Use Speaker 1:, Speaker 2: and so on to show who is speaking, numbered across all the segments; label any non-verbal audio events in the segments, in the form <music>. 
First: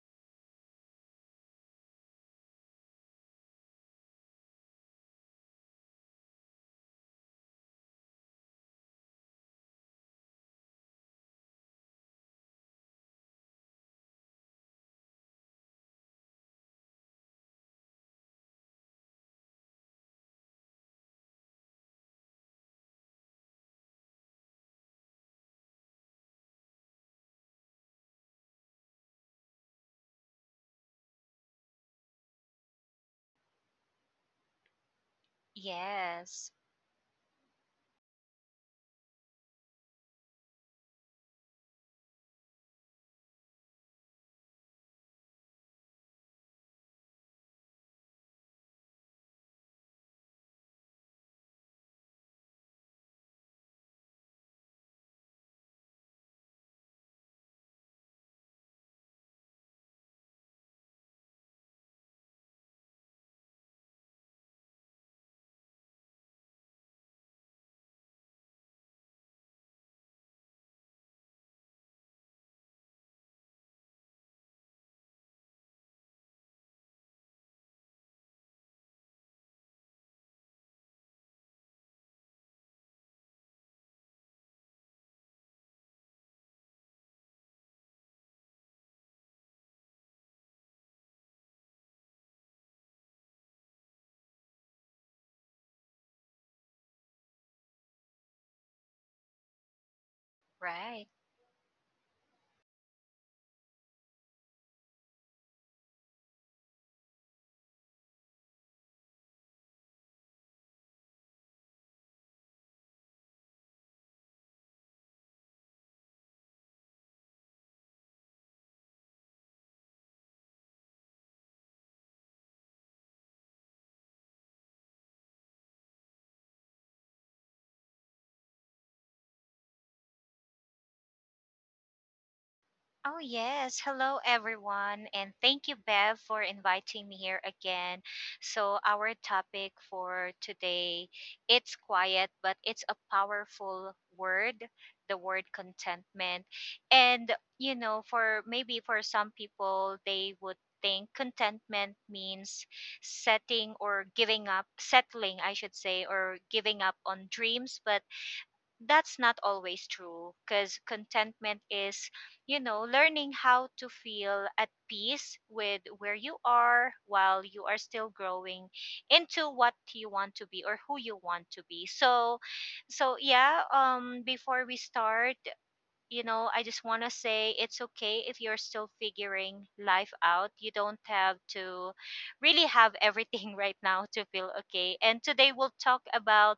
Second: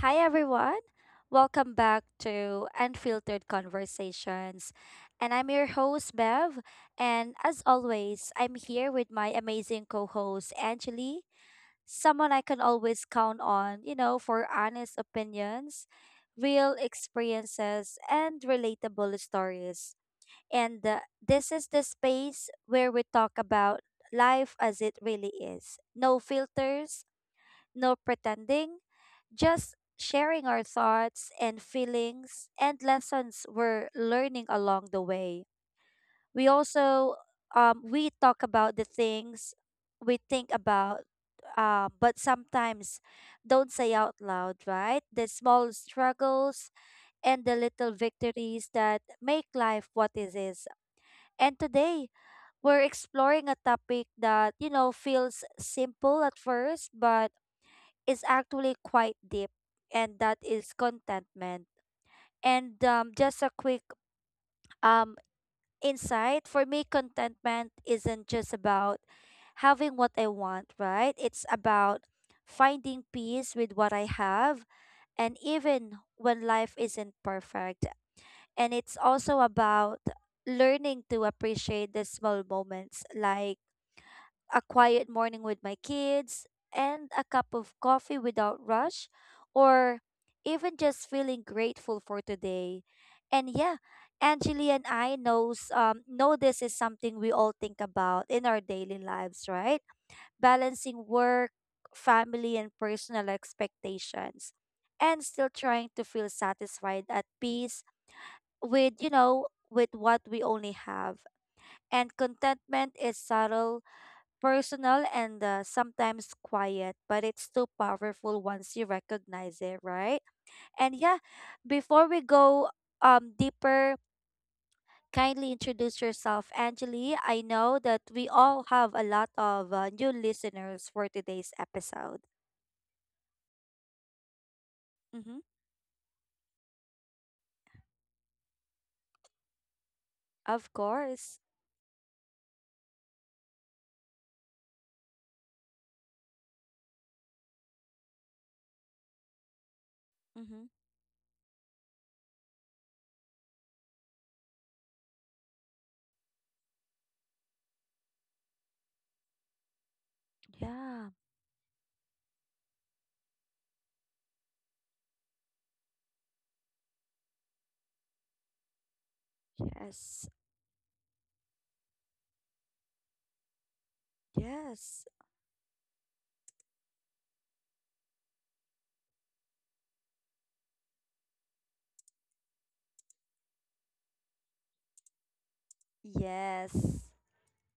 Speaker 1: Hi, everyone. Welcome back to Unfiltered Conversations. And I'm your host, Bev. And as always, I'm here with my amazing co host, Angeli, someone I can always count on, you know, for honest opinions, real experiences, and relatable stories. And this is the space where we talk about life as it really is, no filters, no pretending, just sharing our thoughts and feelings and lessons we're learning along the way. We
Speaker 2: Yes,
Speaker 1: also we talk about the things we think about, but sometimes don't say out loud, right? The small struggles and the little victories that make life what it is. And today we're exploring a topic that, you know, feels simple at first, but is actually quite deep, and that is contentment. And just a quick um, insight for me, contentment isn't just about having what I want, right? It's about finding peace with what I have and even when life isn't perfect. And it's also about learning to appreciate the small moments like a quiet morning with my kids, and a cup of coffee without rush, or even just feeling grateful for today. And yeah, Angeli and I know this is something we all think about in our daily lives, right? Balancing
Speaker 2: right.
Speaker 1: work, family, and personal expectations, and still trying to feel satisfied at peace with, with what we only have. And contentment is subtle, personal, and sometimes quiet, but it's too powerful once you recognize it, right? And yeah, before we go deeper, kindly introduce yourself, Angeli. I know that we all have a lot of new listeners for today's episode.
Speaker 2: Oh, yes. Hello,
Speaker 1: Mm-hmm.
Speaker 2: everyone. And thank you, Bev, for inviting me here again. So, our topic
Speaker 1: Of
Speaker 2: for
Speaker 1: course.
Speaker 2: today, it's quiet, but it's a powerful word, the word contentment. And, you know, for maybe for some
Speaker 1: Mm-hmm.
Speaker 2: people, they would think contentment means setting or giving up, settling, I should say, or giving up on dreams. But that's not always
Speaker 1: Yeah.
Speaker 2: true because contentment is, you know, learning how to feel at peace with where you are while you are still growing
Speaker 1: Yes.
Speaker 2: into what you want to be or who you want to be. So, so yeah,
Speaker 1: Yes.
Speaker 2: um, before we start, you know, I just want to say it's okay if you're still figuring life out. You don't have to really have everything <laughs> right now to feel okay. And today we'll
Speaker 1: Yes.
Speaker 2: talk about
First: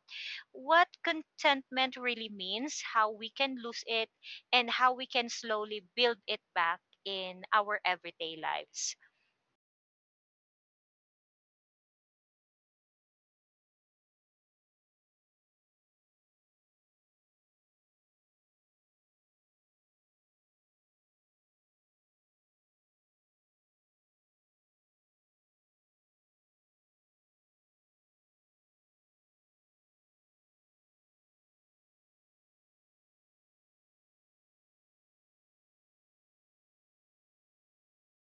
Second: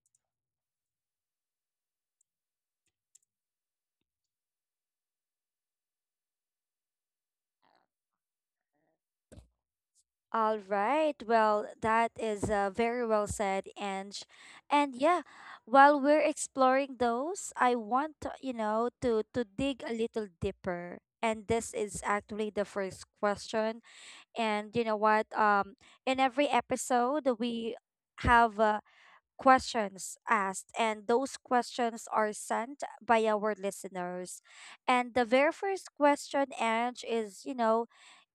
Speaker 2: what contentment really means, how we can lose it, and how we can slowly build it back in our everyday lives.
Speaker 1: All right. Well, that is very well said, Ange. And yeah, while we're exploring those, I want to, you know, to dig a little deeper. And this is actually the first question. And you know what? In every episode, we have questions asked, and those questions are sent by our listeners. And the very first question, Ange, is, you know,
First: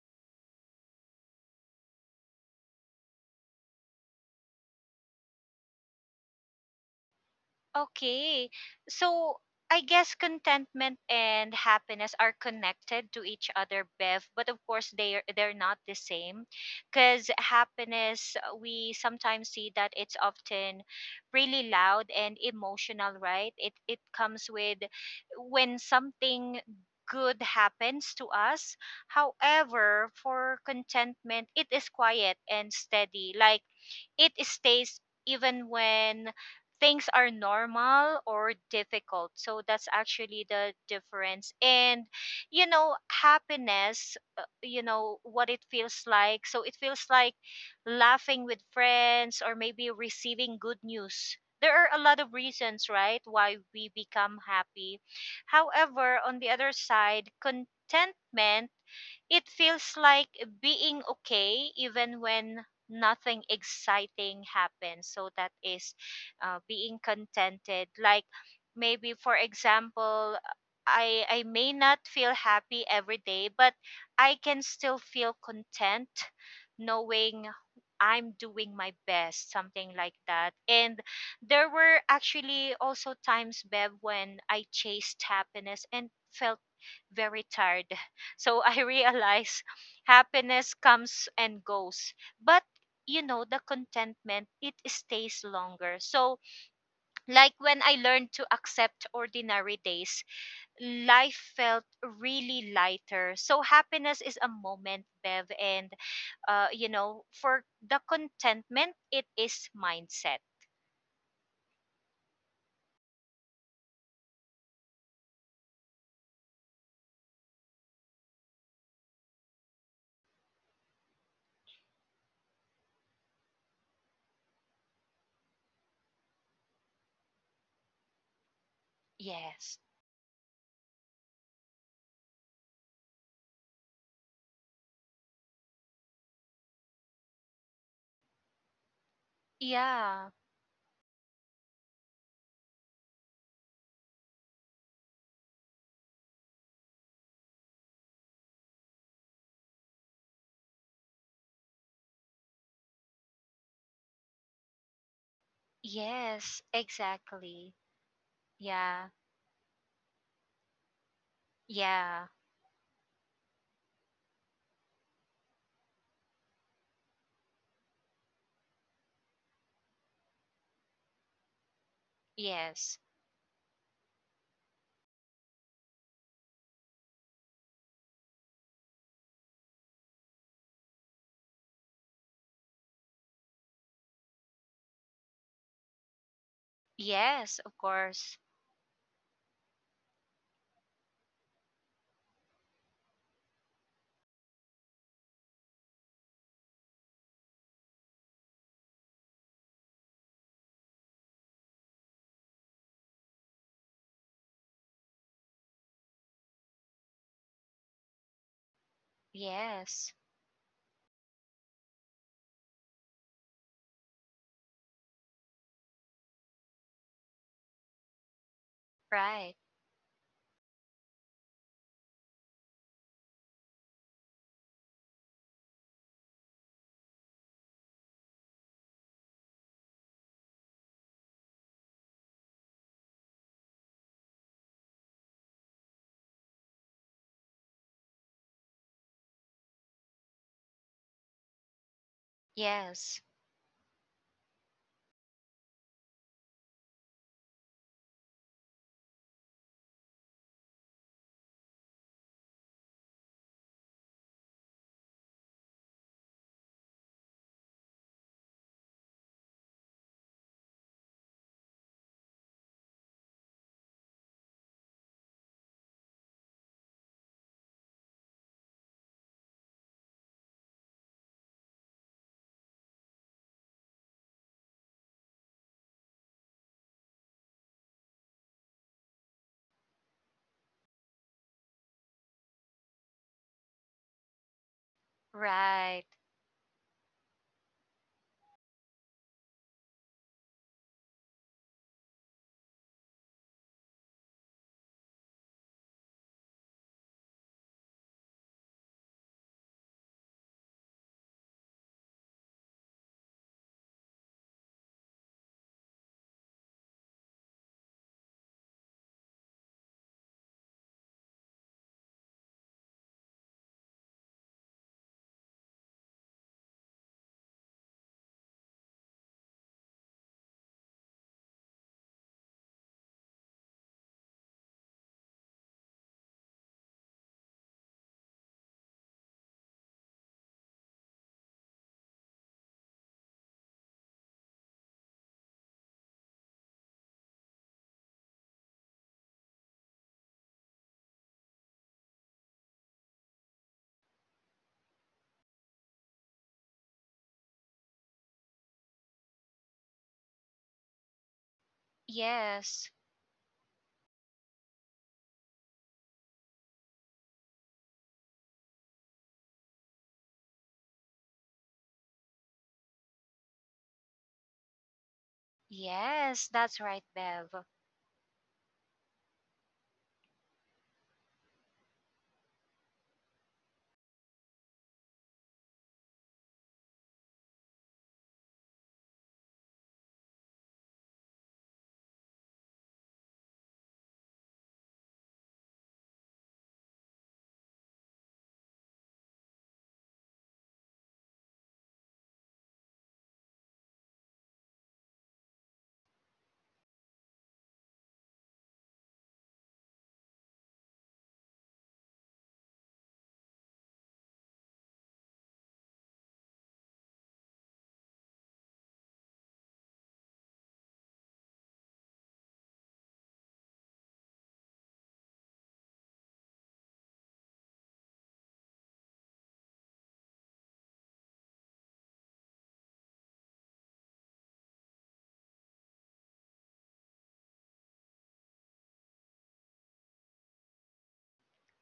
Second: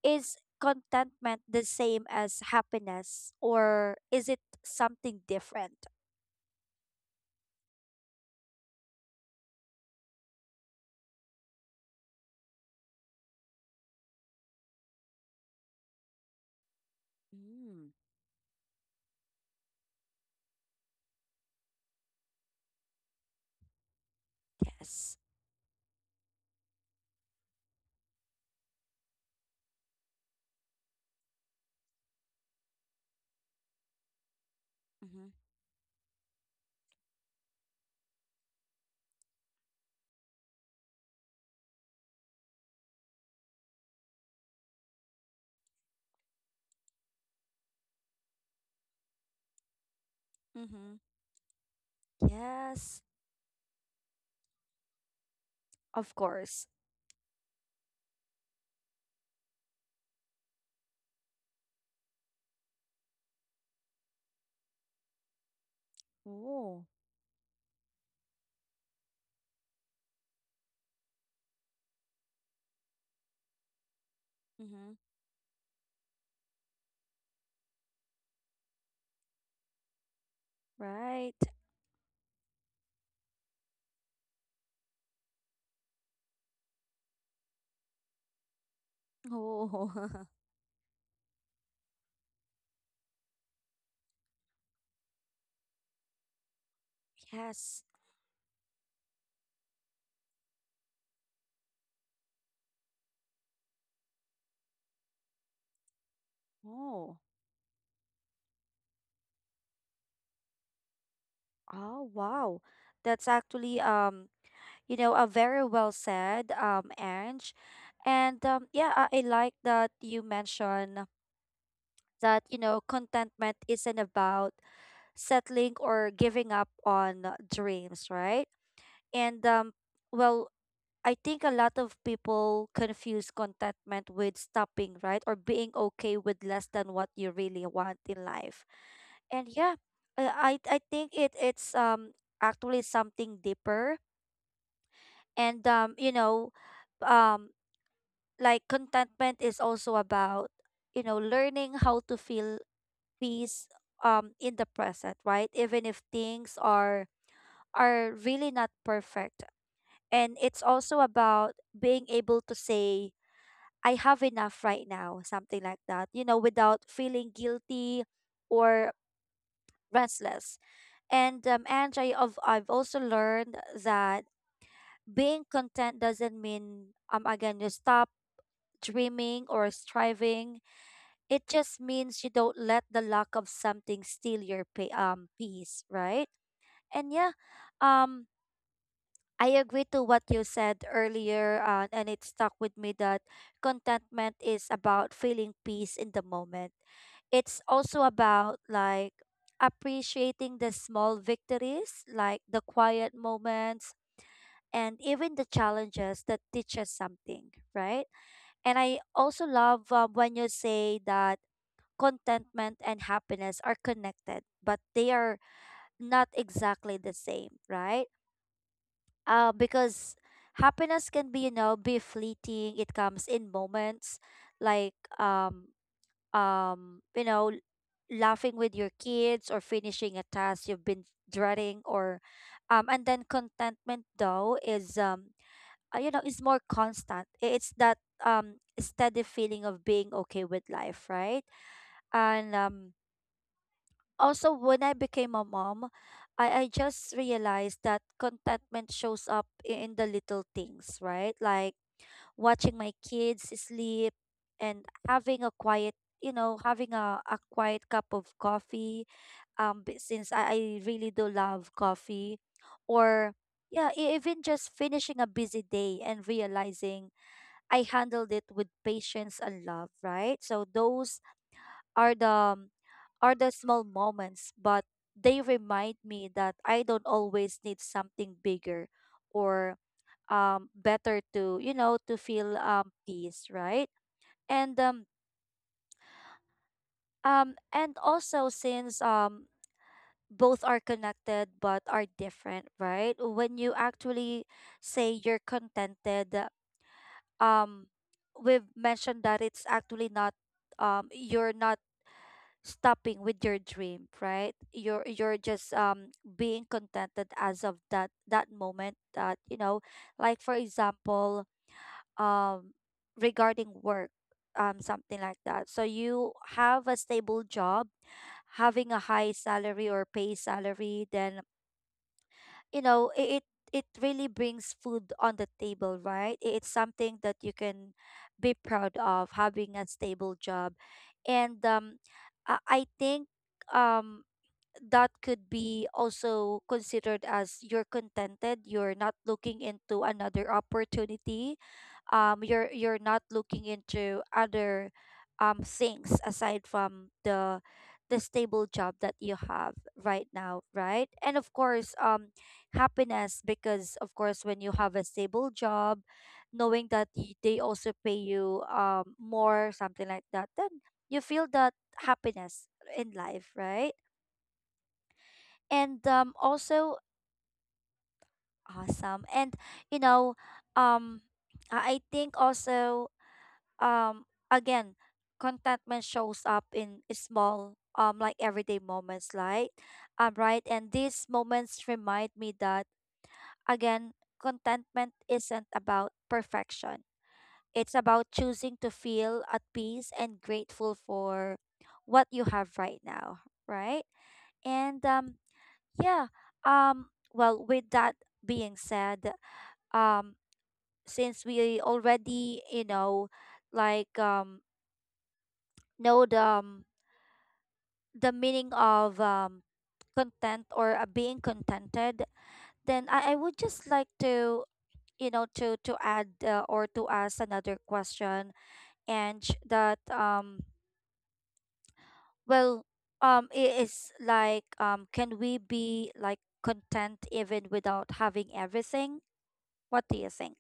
Speaker 1: is contentment the same as happiness, or is it something different?
Speaker 2: Okay. So I guess contentment and happiness are connected to each other, Bev, but of course they're not the same because
Speaker 1: Mm.
Speaker 2: happiness we sometimes see that it's often really loud and emotional, right? It comes with
Speaker 1: Yes.
Speaker 2: when something good happens to us. However, for contentment, it is quiet and steady. Like it stays
Speaker 1: Mhm.
Speaker 2: even when things are normal or difficult. So that's actually the difference. And you know, happiness, you know what it feels like, so it feels like laughing with friends or maybe receiving good
Speaker 1: Mhm.
Speaker 2: news. There are a lot of reasons,
Speaker 1: Yes,
Speaker 2: right, why we become happy.
Speaker 1: of
Speaker 2: However, on the
Speaker 1: course.
Speaker 2: other side, contentment, it feels like being okay even when nothing exciting happens. So that is
Speaker 1: Oh.
Speaker 2: being contented. Like maybe for example, I may not feel happy every day, but I can
Speaker 1: Mhm.
Speaker 2: still feel content knowing I'm doing my best, something like that. And
Speaker 1: Right.
Speaker 2: there were actually also times, Bev, when I chased happiness and felt very tired. <laughs> So I realized
Speaker 1: Oh. <laughs>
Speaker 2: happiness comes and goes. But you know, the contentment, it stays longer. So like when
Speaker 1: Yes.
Speaker 2: I learned to accept ordinary days, life felt really lighter. So happiness is a moment, Bev, and you
Speaker 1: Oh.
Speaker 2: know, for the contentment, it is mindset.
Speaker 1: Oh, wow. That's actually you know, a very well said, Ange. And yeah, I like that you mentioned that, you know, contentment isn't about settling or giving up on dreams, right? And
Speaker 2: Yes.
Speaker 1: well, I think a lot of people confuse contentment with stopping, right? Or being okay with less than what you really want in life. And yeah,
Speaker 2: Yeah.
Speaker 1: I think it's actually something deeper and, you know, um like contentment is also about, you know, learning how to feel peace in the present, right, even if things
Speaker 2: Yes,
Speaker 1: are,
Speaker 2: exactly.
Speaker 1: really not
Speaker 2: Yeah.
Speaker 1: perfect. And it's also about being
Speaker 2: Yeah.
Speaker 1: able to say, I have enough right now, something like that, you know, without feeling guilty or restless. And I've
Speaker 2: Yes.
Speaker 1: also learned that being content doesn't mean, again, you stop dreaming or striving. It just means you don't let the lack of something steal your peace, right? And yeah,
Speaker 2: Yes, of
Speaker 1: um
Speaker 2: course.
Speaker 1: I agree to what you said earlier, and it stuck with me that contentment is about feeling peace in the moment. It's also about, like, appreciating the small victories, like the quiet moments and even the challenges that teach us something, right? And I also love,
Speaker 2: Yes.
Speaker 1: when you say that contentment and happiness are connected, but they are not exactly the same, right?
Speaker 2: Right.
Speaker 1: Because happiness can be you know be fleeting, it comes in moments like, you know, laughing with your kids or finishing a task you've been dreading, or and then contentment though is, you know, is more constant. It's that steady feeling of being okay with life, right? And
Speaker 2: Yes.
Speaker 1: also, when I became a mom, I just realized that contentment shows up in the little things, right? Like watching my kids sleep and having a quiet, you know, having a quiet cup of coffee. Since I really do love coffee, or yeah, even just finishing a busy day and realizing I handled it with patience and love, right? So those are the, are the small moments, but they remind me that I don't always need something bigger or better to, you know, to feel peace, right? And um
Speaker 2: Right.
Speaker 1: and also, since both are connected but are different, right? When you actually say you're contented, um we've mentioned that it's actually not, you're not stopping with your dream, right? You're, just being contented as of that moment that, you know, like for example, um regarding work, something like that. So you have a stable job, having a high salary or pay salary, then, you know, it really brings food on the table, right? It's something that you can be proud of, having a stable job, and I think um that could be also considered as you're contented, you're not looking into another opportunity, you're not looking into other things aside from the stable job that you have right now, right? And of course,
Speaker 2: Yes.
Speaker 1: happiness, because of course, when you have a stable job, knowing that they also pay you more, something like that, then you feel that happiness in life, right?
Speaker 2: Yes,
Speaker 1: And
Speaker 2: that's right, Bev.
Speaker 1: also awesome. And, you know, um I think also, again, contentment shows up in small, like everyday moments, like, right, and these moments remind me that, again, contentment isn't about perfection, it's about choosing to feel at peace and grateful for what you have right now, right? And yeah. Um, well, with that being said, um, since we already, you know, like um know the, the meaning of content, or being contented, then I would just like to, you know, to add, or to ask another question, and sh- that well it is like, can we be, like, content even without having everything? What do you think?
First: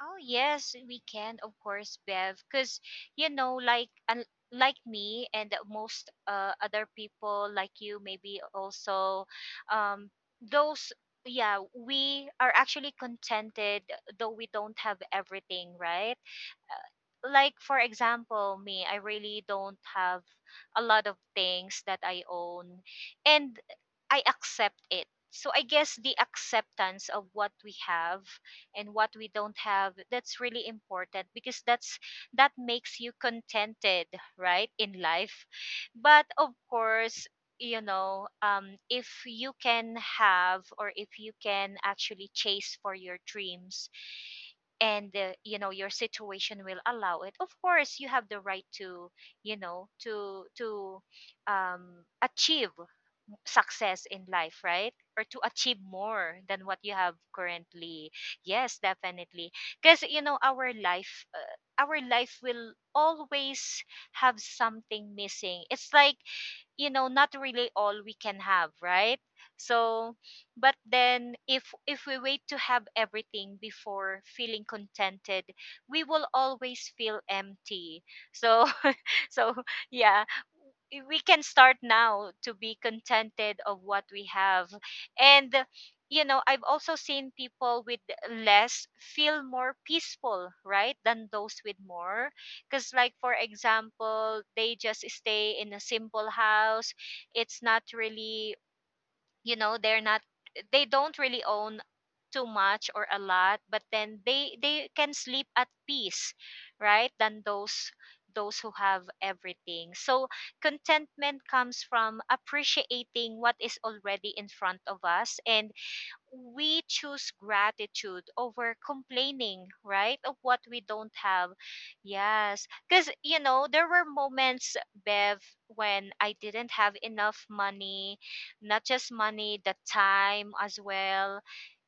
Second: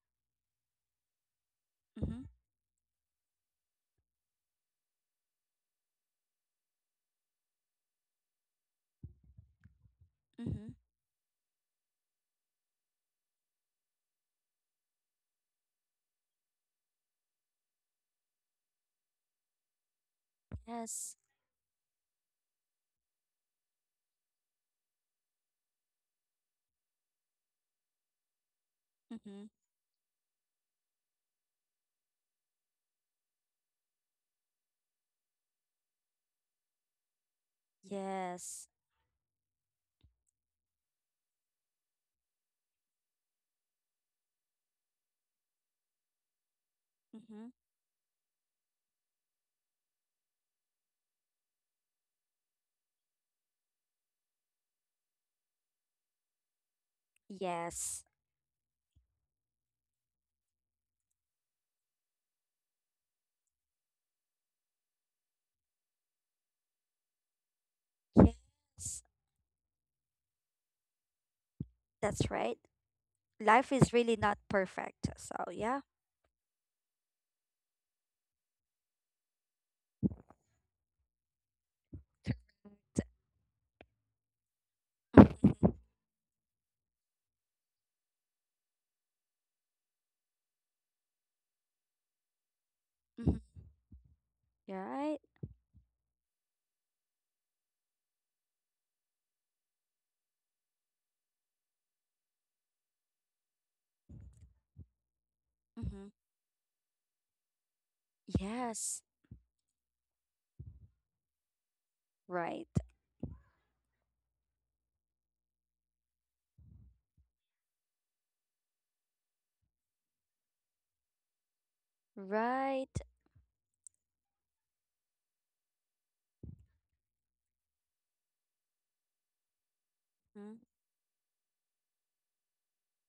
Speaker 2: Oh, yes, we can, of course,
Speaker 1: Mm-hmm.
Speaker 2: Bev, because you know, like un- like me and most other people like you, maybe also, um,
Speaker 1: Mm-hmm.
Speaker 2: those yeah, we are actually contented though we don't have everything, right? Like for example, me, I really don't have a
Speaker 1: Yes.
Speaker 2: lot of things that I own, and I accept it. So I guess the acceptance of what we have and what
Speaker 1: Mm-hmm.
Speaker 2: we don't have, that's really important, because that makes you contented, right, in life. But of course, you know,
Speaker 1: Yes.
Speaker 2: if you can have, or if you can actually chase for your dreams, and you know, your situation will
Speaker 1: Mm-hmm.
Speaker 2: allow it, of course you have the right to you know to to achieve success in life, right, or to achieve more than what you have
Speaker 1: Yes.
Speaker 2: currently. Yes, definitely. Because you know, our life will always have something missing. It's like, you know, not really all we can
Speaker 1: Yes.
Speaker 2: have, right? So but then
Speaker 1: That's
Speaker 2: if
Speaker 1: right.
Speaker 2: if we wait to have
Speaker 1: Life is really
Speaker 2: everything
Speaker 1: not
Speaker 2: before
Speaker 1: perfect.
Speaker 2: feeling
Speaker 1: So, yeah.
Speaker 2: contented, we will always feel empty. So <laughs> so yeah, we can start now to be contented of what we have.
Speaker 1: Mhm,
Speaker 2: And you know, I've also seen people with less feel more peaceful, right, than those with more,
Speaker 1: mhm.
Speaker 2: because like for
Speaker 1: <laughs> You're right.
Speaker 2: example, they just stay in a simple house. It's not really, you know, they're not, they don't really own too much or a lot, but then they
Speaker 1: Mm-hmm.
Speaker 2: they can sleep at peace, right, than
Speaker 1: Yes.
Speaker 2: those who have everything. So contentment
Speaker 1: Right.
Speaker 2: comes from appreciating what is already in front of us, and we choose gratitude over complaining, right, of what we don't have.
Speaker 1: Right.
Speaker 2: Yes, because you know, there were moments, Bev, when I didn't have enough money, not just
Speaker 1: Mm.
Speaker 2: money, the time as well.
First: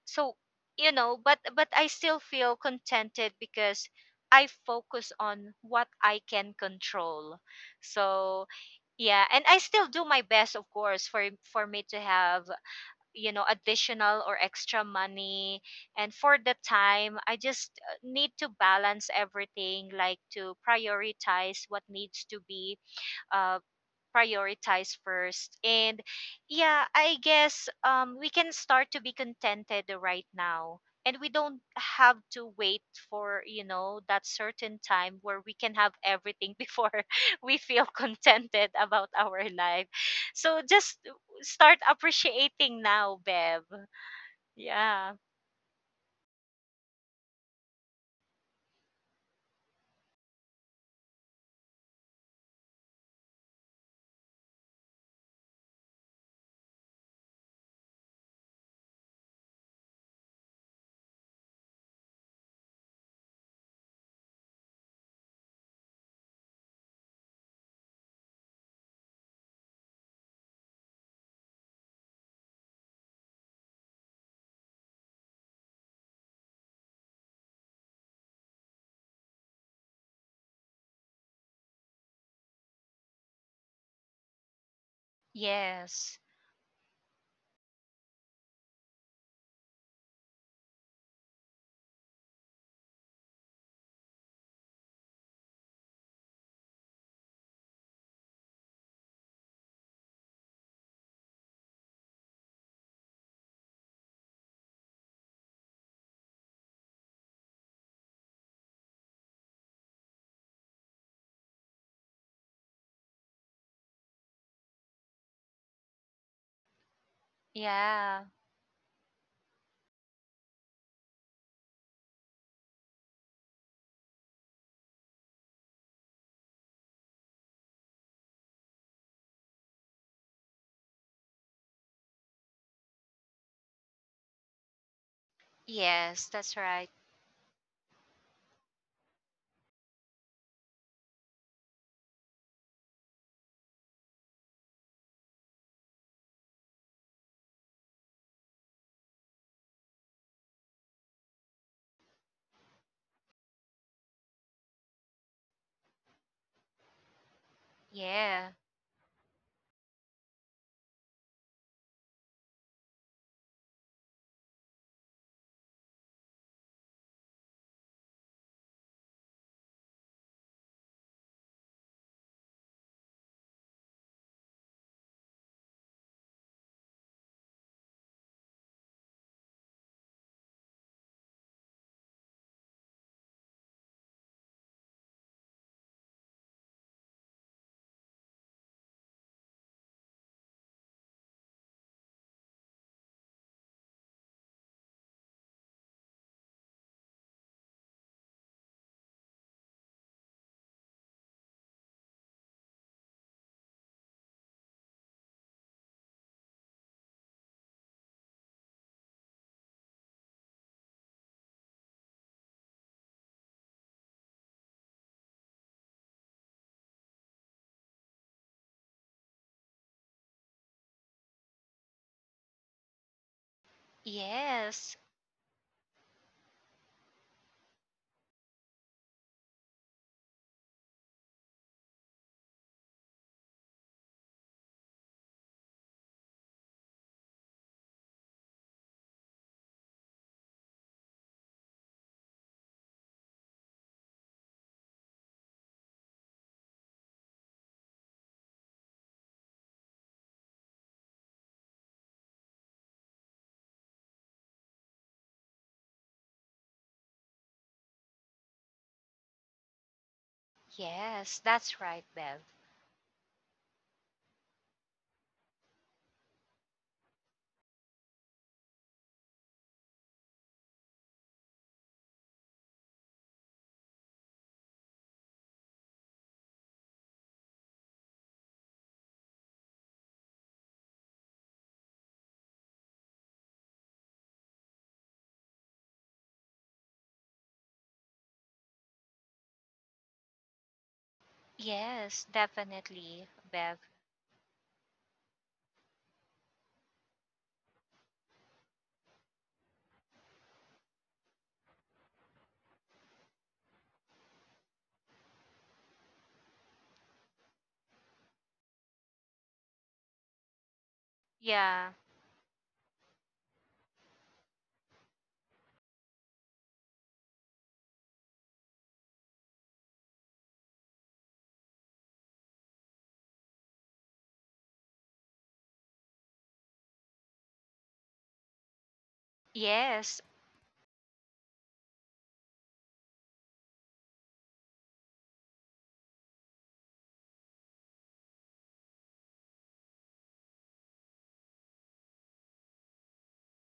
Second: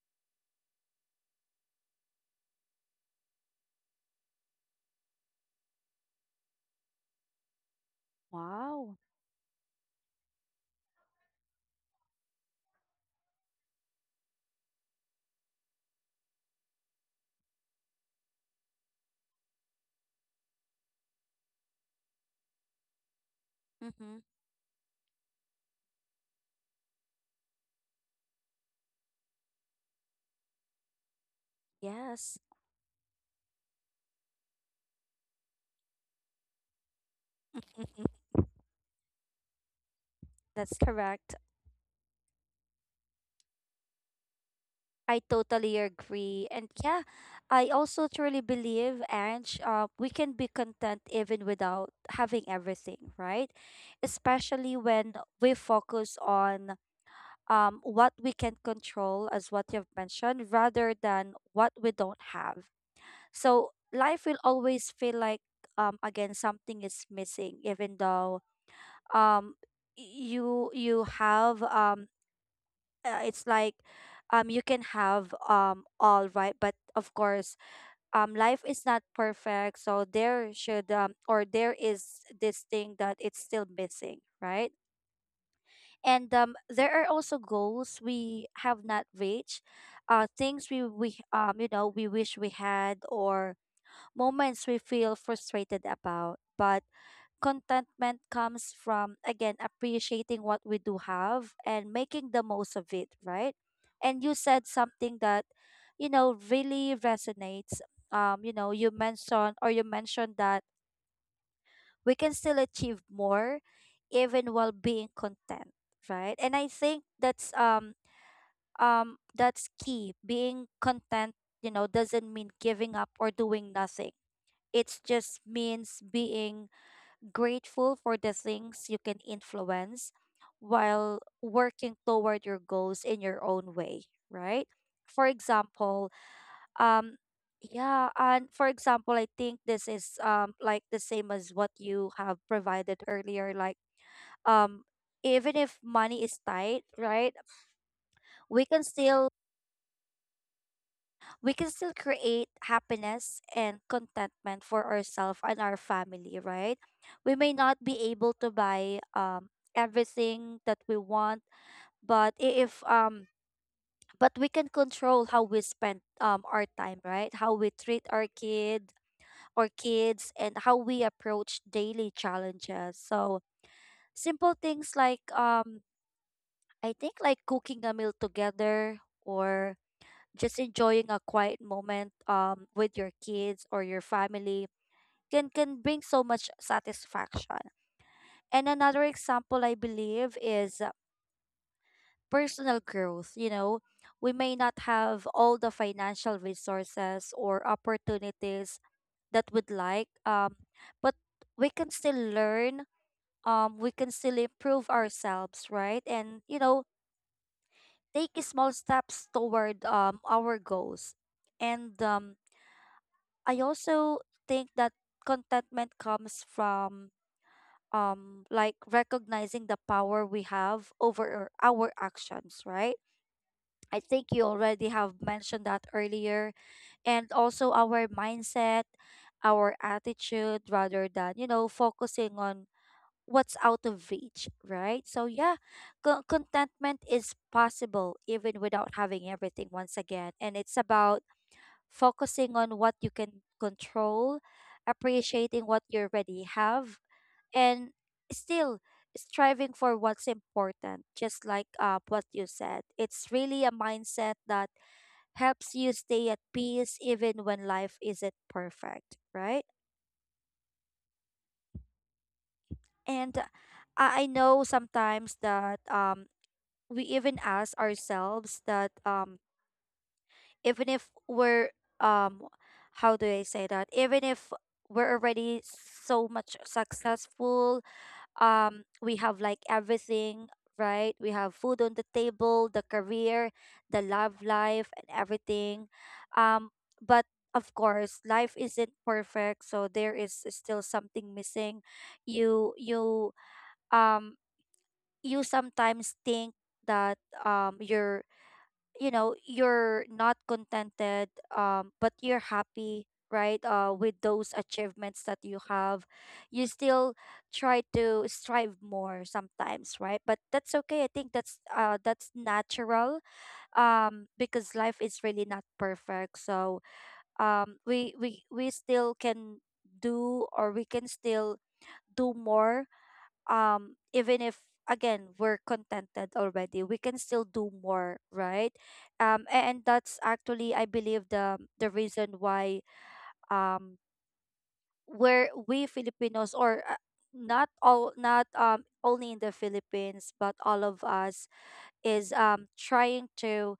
Speaker 2: So you know, but I still feel contented because I focus on what I can control. So
Speaker 1: Wow.
Speaker 2: yeah, and I still do my best, of course, for me to have, you know, additional or extra money. And for the time, I just need to balance everything, like to prioritize what needs to be uh,
Speaker 1: Mm-hmm.
Speaker 2: prioritize first. And yeah, I guess we can start to be contented right now. And we don't have
Speaker 1: Yes.
Speaker 2: to wait for, you know, that certain time where we can have everything before <laughs> we feel
Speaker 1: <laughs>
Speaker 2: contented about our life. So
Speaker 1: That's
Speaker 2: just
Speaker 1: correct.
Speaker 2: start appreciating now, Bev. Yeah.
Speaker 1: I totally agree. And yeah, I also truly believe, Ange, we can be content even without having everything, right? Especially when we focus on, what we can control, as what you've mentioned, rather than what we don't have. So life will always feel like, again, something is missing, even though, um, you have it's like, you can have all right, but of course, life is not perfect, so there should, or there is this thing that it's still missing, right?
Speaker 2: Yes.
Speaker 1: And there are also goals we have not reached, things we, you know, we wish we had, or moments we feel frustrated about, but contentment comes from, again, appreciating what we do have and making the most of it, right? And you said something that, you know, really resonates. You know, you mentioned, that we can still achieve more even while being content, right? And I think that's,
Speaker 2: Yeah.
Speaker 1: that's key. Being content, you know, doesn't mean giving up or doing nothing. It just means being grateful for the things you can influence while working toward your goals in your own way, right? For example,
Speaker 2: Yes, that's right.
Speaker 1: um yeah, and for example, I think this is, like, the same as what you have provided earlier, like, um even if money is tight, right? We can still we can still create happiness and contentment for ourselves and our family, right? We may not be able to
Speaker 2: Yeah.
Speaker 1: buy everything that we want, but I- if but we can control how we spend our time, right? How we treat our kid or kids and how we approach daily challenges. So simple things like, I think, like cooking a meal together or just enjoying a quiet moment with your kids or your family can, bring so much satisfaction. And another example I believe is, personal growth, you know. We may not have all the financial resources or opportunities that we'd like, but we can still learn, we can still improve ourselves, right? And, you know, take small steps toward our goals. And I also think that contentment comes from, like, recognizing the power we have over our actions, right? I think you already
Speaker 2: Yes.
Speaker 1: have mentioned that earlier, and also our mindset, our attitude, rather than, you know, focusing on what's out of reach, right? So yeah, contentment is possible even without having everything once again, and it's about focusing on what you can control, appreciating what you already have, and still striving for what's important, just like what you said. It's really a mindset that helps you stay at peace even when life isn't perfect, right?
Speaker 2: Yes, that's right, Bev.
Speaker 1: And I know sometimes that we even ask ourselves that even if we're um how do I say that? Even if we're already so much successful, we have like everything, right? We have food on the table, the career, the love life and everything. Um but of course life isn't perfect, so there is still something missing.
Speaker 2: Yes,
Speaker 1: you
Speaker 2: definitely,
Speaker 1: you
Speaker 2: Bev.
Speaker 1: um you sometimes think that you're you're not contented, but you're happy, right? With those achievements that you have, you still try to strive more sometimes, right? But that's okay. I think
Speaker 2: Yeah.
Speaker 1: that's natural. Because life is really not perfect, so we still can do, or we can still do more. Even if, again, we're contented already, we can still do more, right? And that's
Speaker 2: Yes.
Speaker 1: actually, I believe, the reason why, um where we Filipinos, or not all, not only in the Philippines, but all of us, is trying to,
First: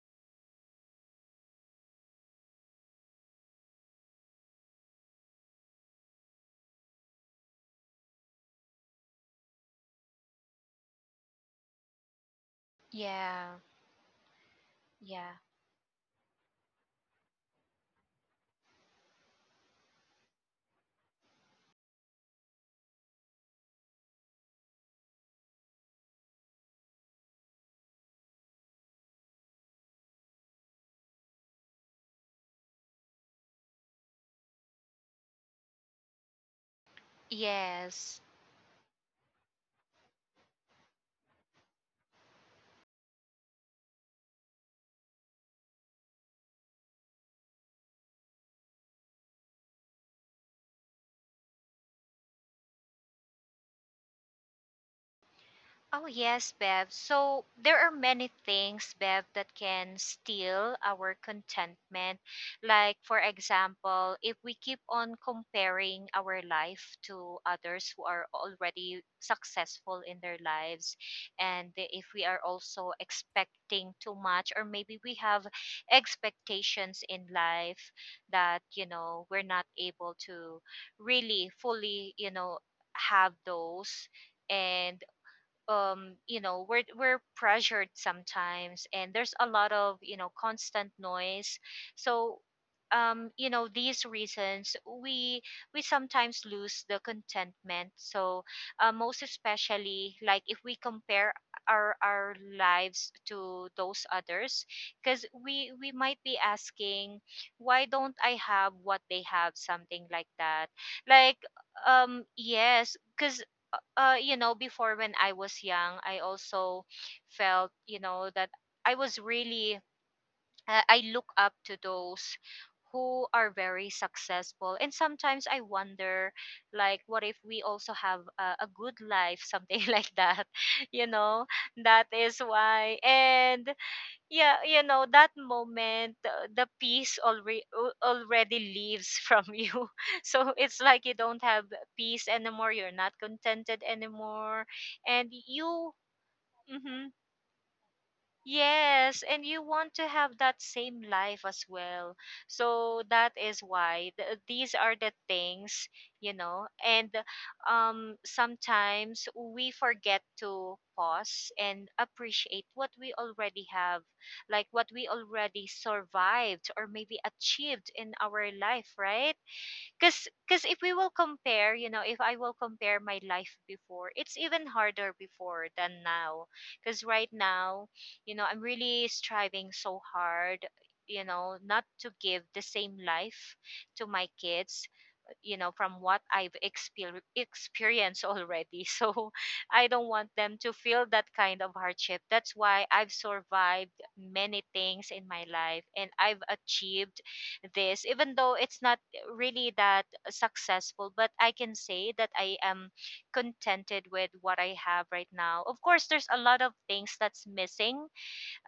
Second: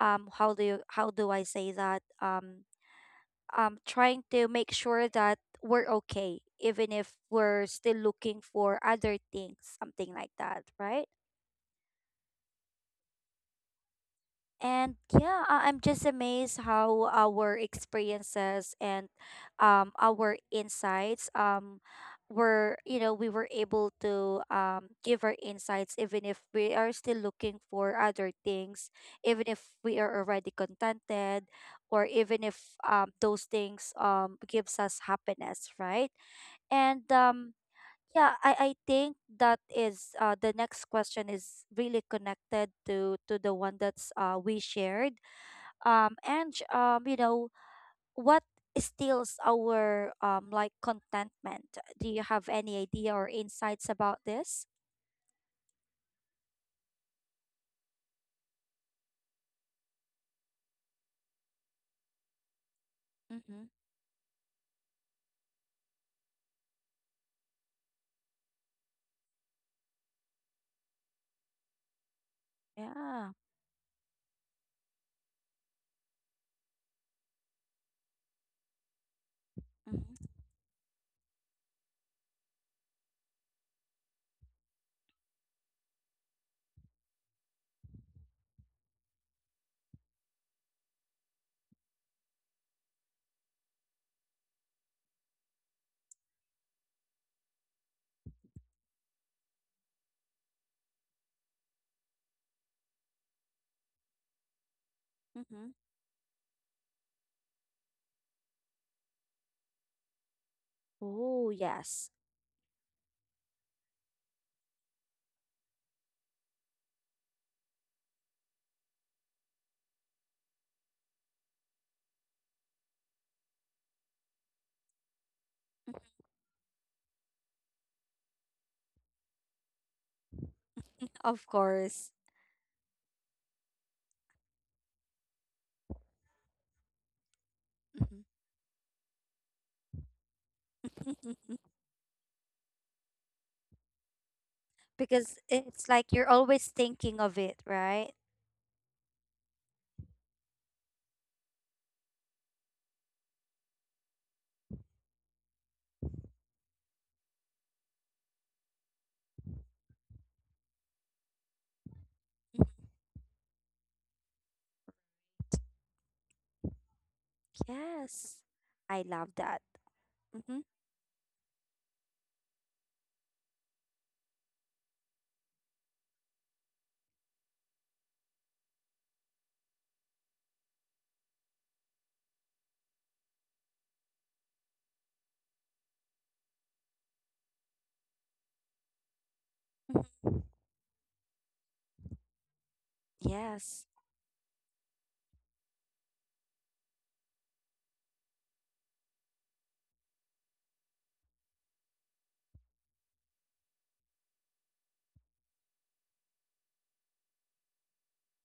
Speaker 1: how do you, how do I say that trying to make sure that we're okay even if we're still looking for other things, something like that, right?
Speaker 2: Yeah.
Speaker 1: And
Speaker 2: Yeah.
Speaker 1: yeah, I'm just amazed how our experiences and our insights, were, you know, we were able to give our insights even if we are still looking for other things, even if we are already contented, or even if those things gives us happiness, right? And
Speaker 2: Yes.
Speaker 1: yeah, I think that is the next question is really connected to the one that's we shared. And you know, what steals our like contentment? Do you have any idea or insights about this?
Speaker 2: Oh, yes, Bev. So there are many things, Bev, that can steal our contentment. Like, for
Speaker 1: Mm-hmm.
Speaker 2: example, if we keep on comparing our life to others who are already successful in their lives, and if we are also
Speaker 1: Yeah.
Speaker 2: expecting too much, or maybe we have expectations in life that, you know, we're not able
Speaker 1: Mm-hmm.
Speaker 2: to really fully, you know, have those. And you know, we're pressured sometimes, and there's a lot of, you know, constant noise. So you know, these reasons, we we sometimes lose the contentment. So most especially like if we compare our lives to those others, because
Speaker 1: Mm-hmm.
Speaker 2: we might be asking, why don't I have what they have, something like that. like
Speaker 1: Oh, yes,
Speaker 2: yes, because you know, before when I was young, I also felt, you know, that I was really, I look up to those who are very successful. And sometimes I wonder, like, what if we also have a good life, something <laughs> like that, you know?
Speaker 1: of
Speaker 2: That
Speaker 1: course.
Speaker 2: is why. And yeah, you know, that moment, the peace already
Speaker 1: Mhm.
Speaker 2: already leaves from <laughs> you. So it's like you don't have
Speaker 1: <laughs>
Speaker 2: peace anymore. You're not contented anymore, and
Speaker 1: Because
Speaker 2: you.
Speaker 1: it's like you're always
Speaker 2: Mhm,
Speaker 1: thinking of it, right?
Speaker 2: yes, and you want to have that same life as well. So that is why these are the things, you know. And sometimes we forget to pause and appreciate what we already have, like what we already survived or maybe achieved in our
Speaker 1: Yes,
Speaker 2: life,
Speaker 1: I
Speaker 2: right?
Speaker 1: love that.
Speaker 2: Because
Speaker 1: Mm-hmm.
Speaker 2: if we will compare, you know, if I will compare my life before, it's even harder before than now. Because right now, you know, I'm really striving so hard, you know, not to give the same life to my kids, you know, from what I've experienced already. <laughs> So I don't want
Speaker 1: Mm-hmm.
Speaker 2: them to feel that kind of hardship. That's why I've survived
Speaker 1: Yes.
Speaker 2: many things in my life, and I've achieved this, even though it's not really that successful. But I can say that I am contented with what I have right now. Of course, there's a lot of things that's missing,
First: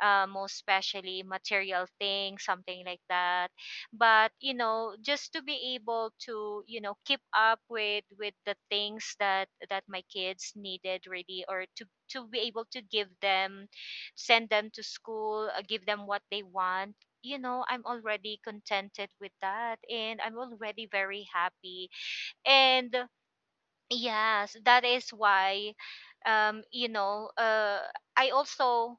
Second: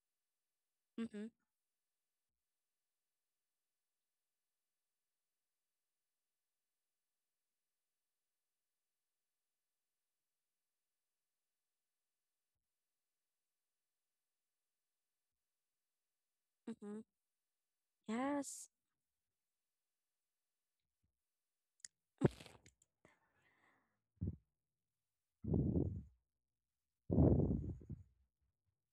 Speaker 2: most especially
Speaker 1: Mm-hmm.
Speaker 2: material things, something like that. But you know, just to be able to, you know, keep up with the things that my kids needed really, or to be able to give them, send them to school, give them what they want.
Speaker 1: Mm-hmm.
Speaker 2: You know, I'm already
Speaker 1: Yes,
Speaker 2: contented with that, and I'm already very happy.
Speaker 1: <laughs>
Speaker 2: And yes, that is why, you know, I also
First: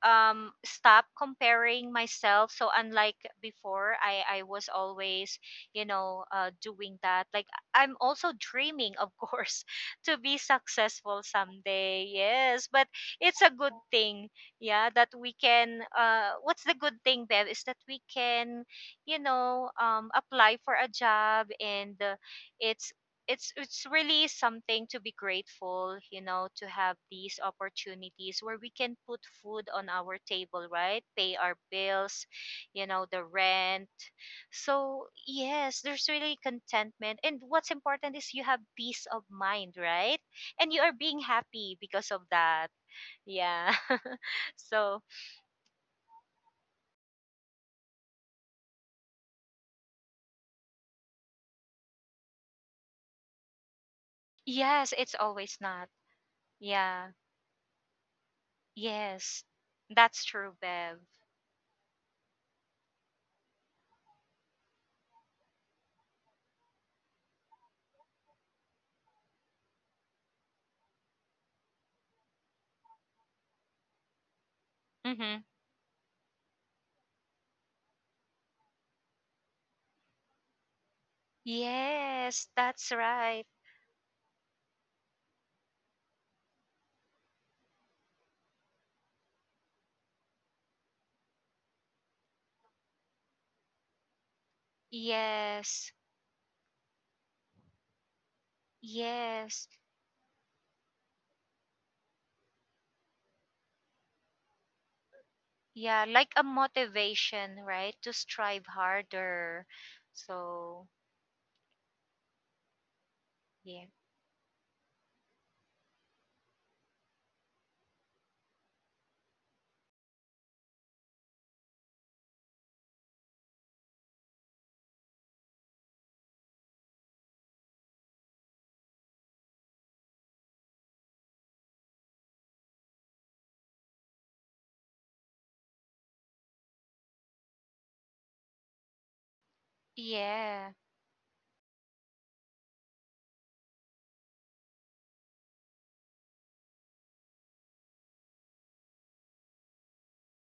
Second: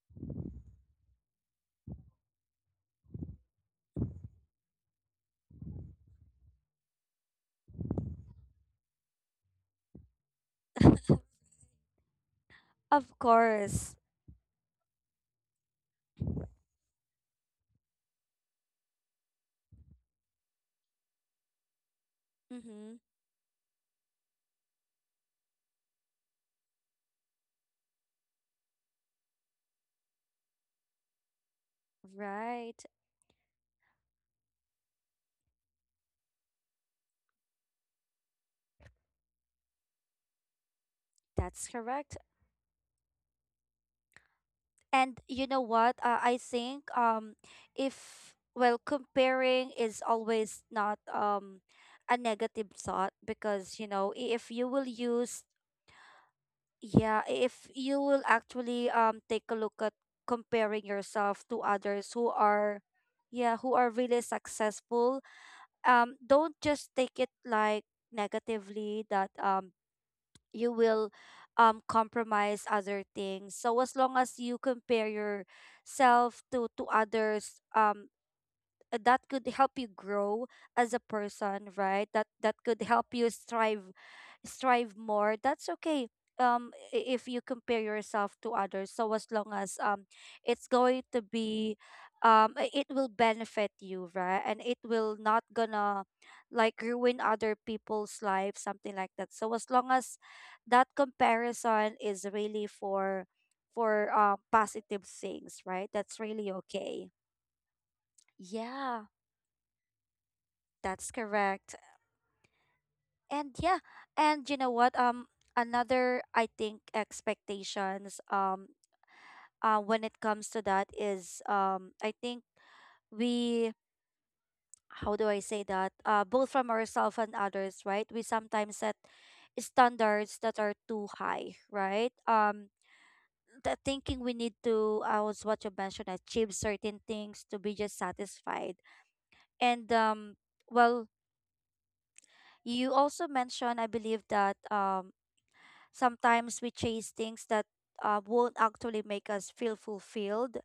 Speaker 2: stop comparing myself. So unlike before, I was always, you know, uh, doing that. Like, I'm also dreaming, of course, <laughs> to be successful someday, yes. But
Speaker 1: of
Speaker 2: it's a good
Speaker 1: course.
Speaker 2: thing, yeah, that we can, what's the good thing, Bev, is that we can, you know, apply for a job. And
Speaker 1: Mm-hmm.
Speaker 2: it's it's really something to be grateful, you know, to have these opportunities where we can put food on our table, right, pay our bills,
Speaker 1: Right,
Speaker 2: you know, the rent. So yes, there's really contentment, and what's important is you have peace of mind, right, and you are being
Speaker 1: that's
Speaker 2: happy
Speaker 1: correct.
Speaker 2: because of that. Yeah. <laughs>
Speaker 1: And
Speaker 2: So
Speaker 1: you know what? I think if, well, comparing is always not a negative thought, because, you know, if you
Speaker 2: yes,
Speaker 1: will
Speaker 2: it's always
Speaker 1: use.
Speaker 2: not, yeah,
Speaker 1: Yeah, if you will
Speaker 2: yes,
Speaker 1: actually
Speaker 2: that's
Speaker 1: take a
Speaker 2: true,
Speaker 1: look at
Speaker 2: Bev.
Speaker 1: comparing yourself to others who are, yeah, who are really successful, don't just take it like negatively that you will compromise other things. So as long as you
Speaker 2: Mm-hmm.
Speaker 1: compare yourself to others, that could help you grow as a person, right? That
Speaker 2: Yes,
Speaker 1: that could
Speaker 2: that's
Speaker 1: help you
Speaker 2: right.
Speaker 1: strive strive more. That's okay. If you compare yourself to others, so as long as, it's going to be, it will benefit you, right? And it will not gonna
Speaker 2: Yes.
Speaker 1: like ruin other people's life, something like that. So as long
Speaker 2: Yes.
Speaker 1: as that comparison is really for positive things, right? That's
Speaker 2: Yeah,
Speaker 1: really
Speaker 2: like a
Speaker 1: okay.
Speaker 2: motivation, right? To strive
Speaker 1: Yeah.
Speaker 2: harder.
Speaker 1: That's
Speaker 2: So,
Speaker 1: correct. And yeah,
Speaker 2: yeah.
Speaker 1: and you know what? Another, I think, expectations, when it comes to that is, I think we, how do I say that? Both from ourselves and others, right? We sometimes set standards that are too high, right? The thinking we need to, I was what you mentioned, achieve certain things to be just satisfied. And
Speaker 2: Yeah.
Speaker 1: well, you also mentioned, I believe, that sometimes we chase things that won't actually make us feel fulfilled,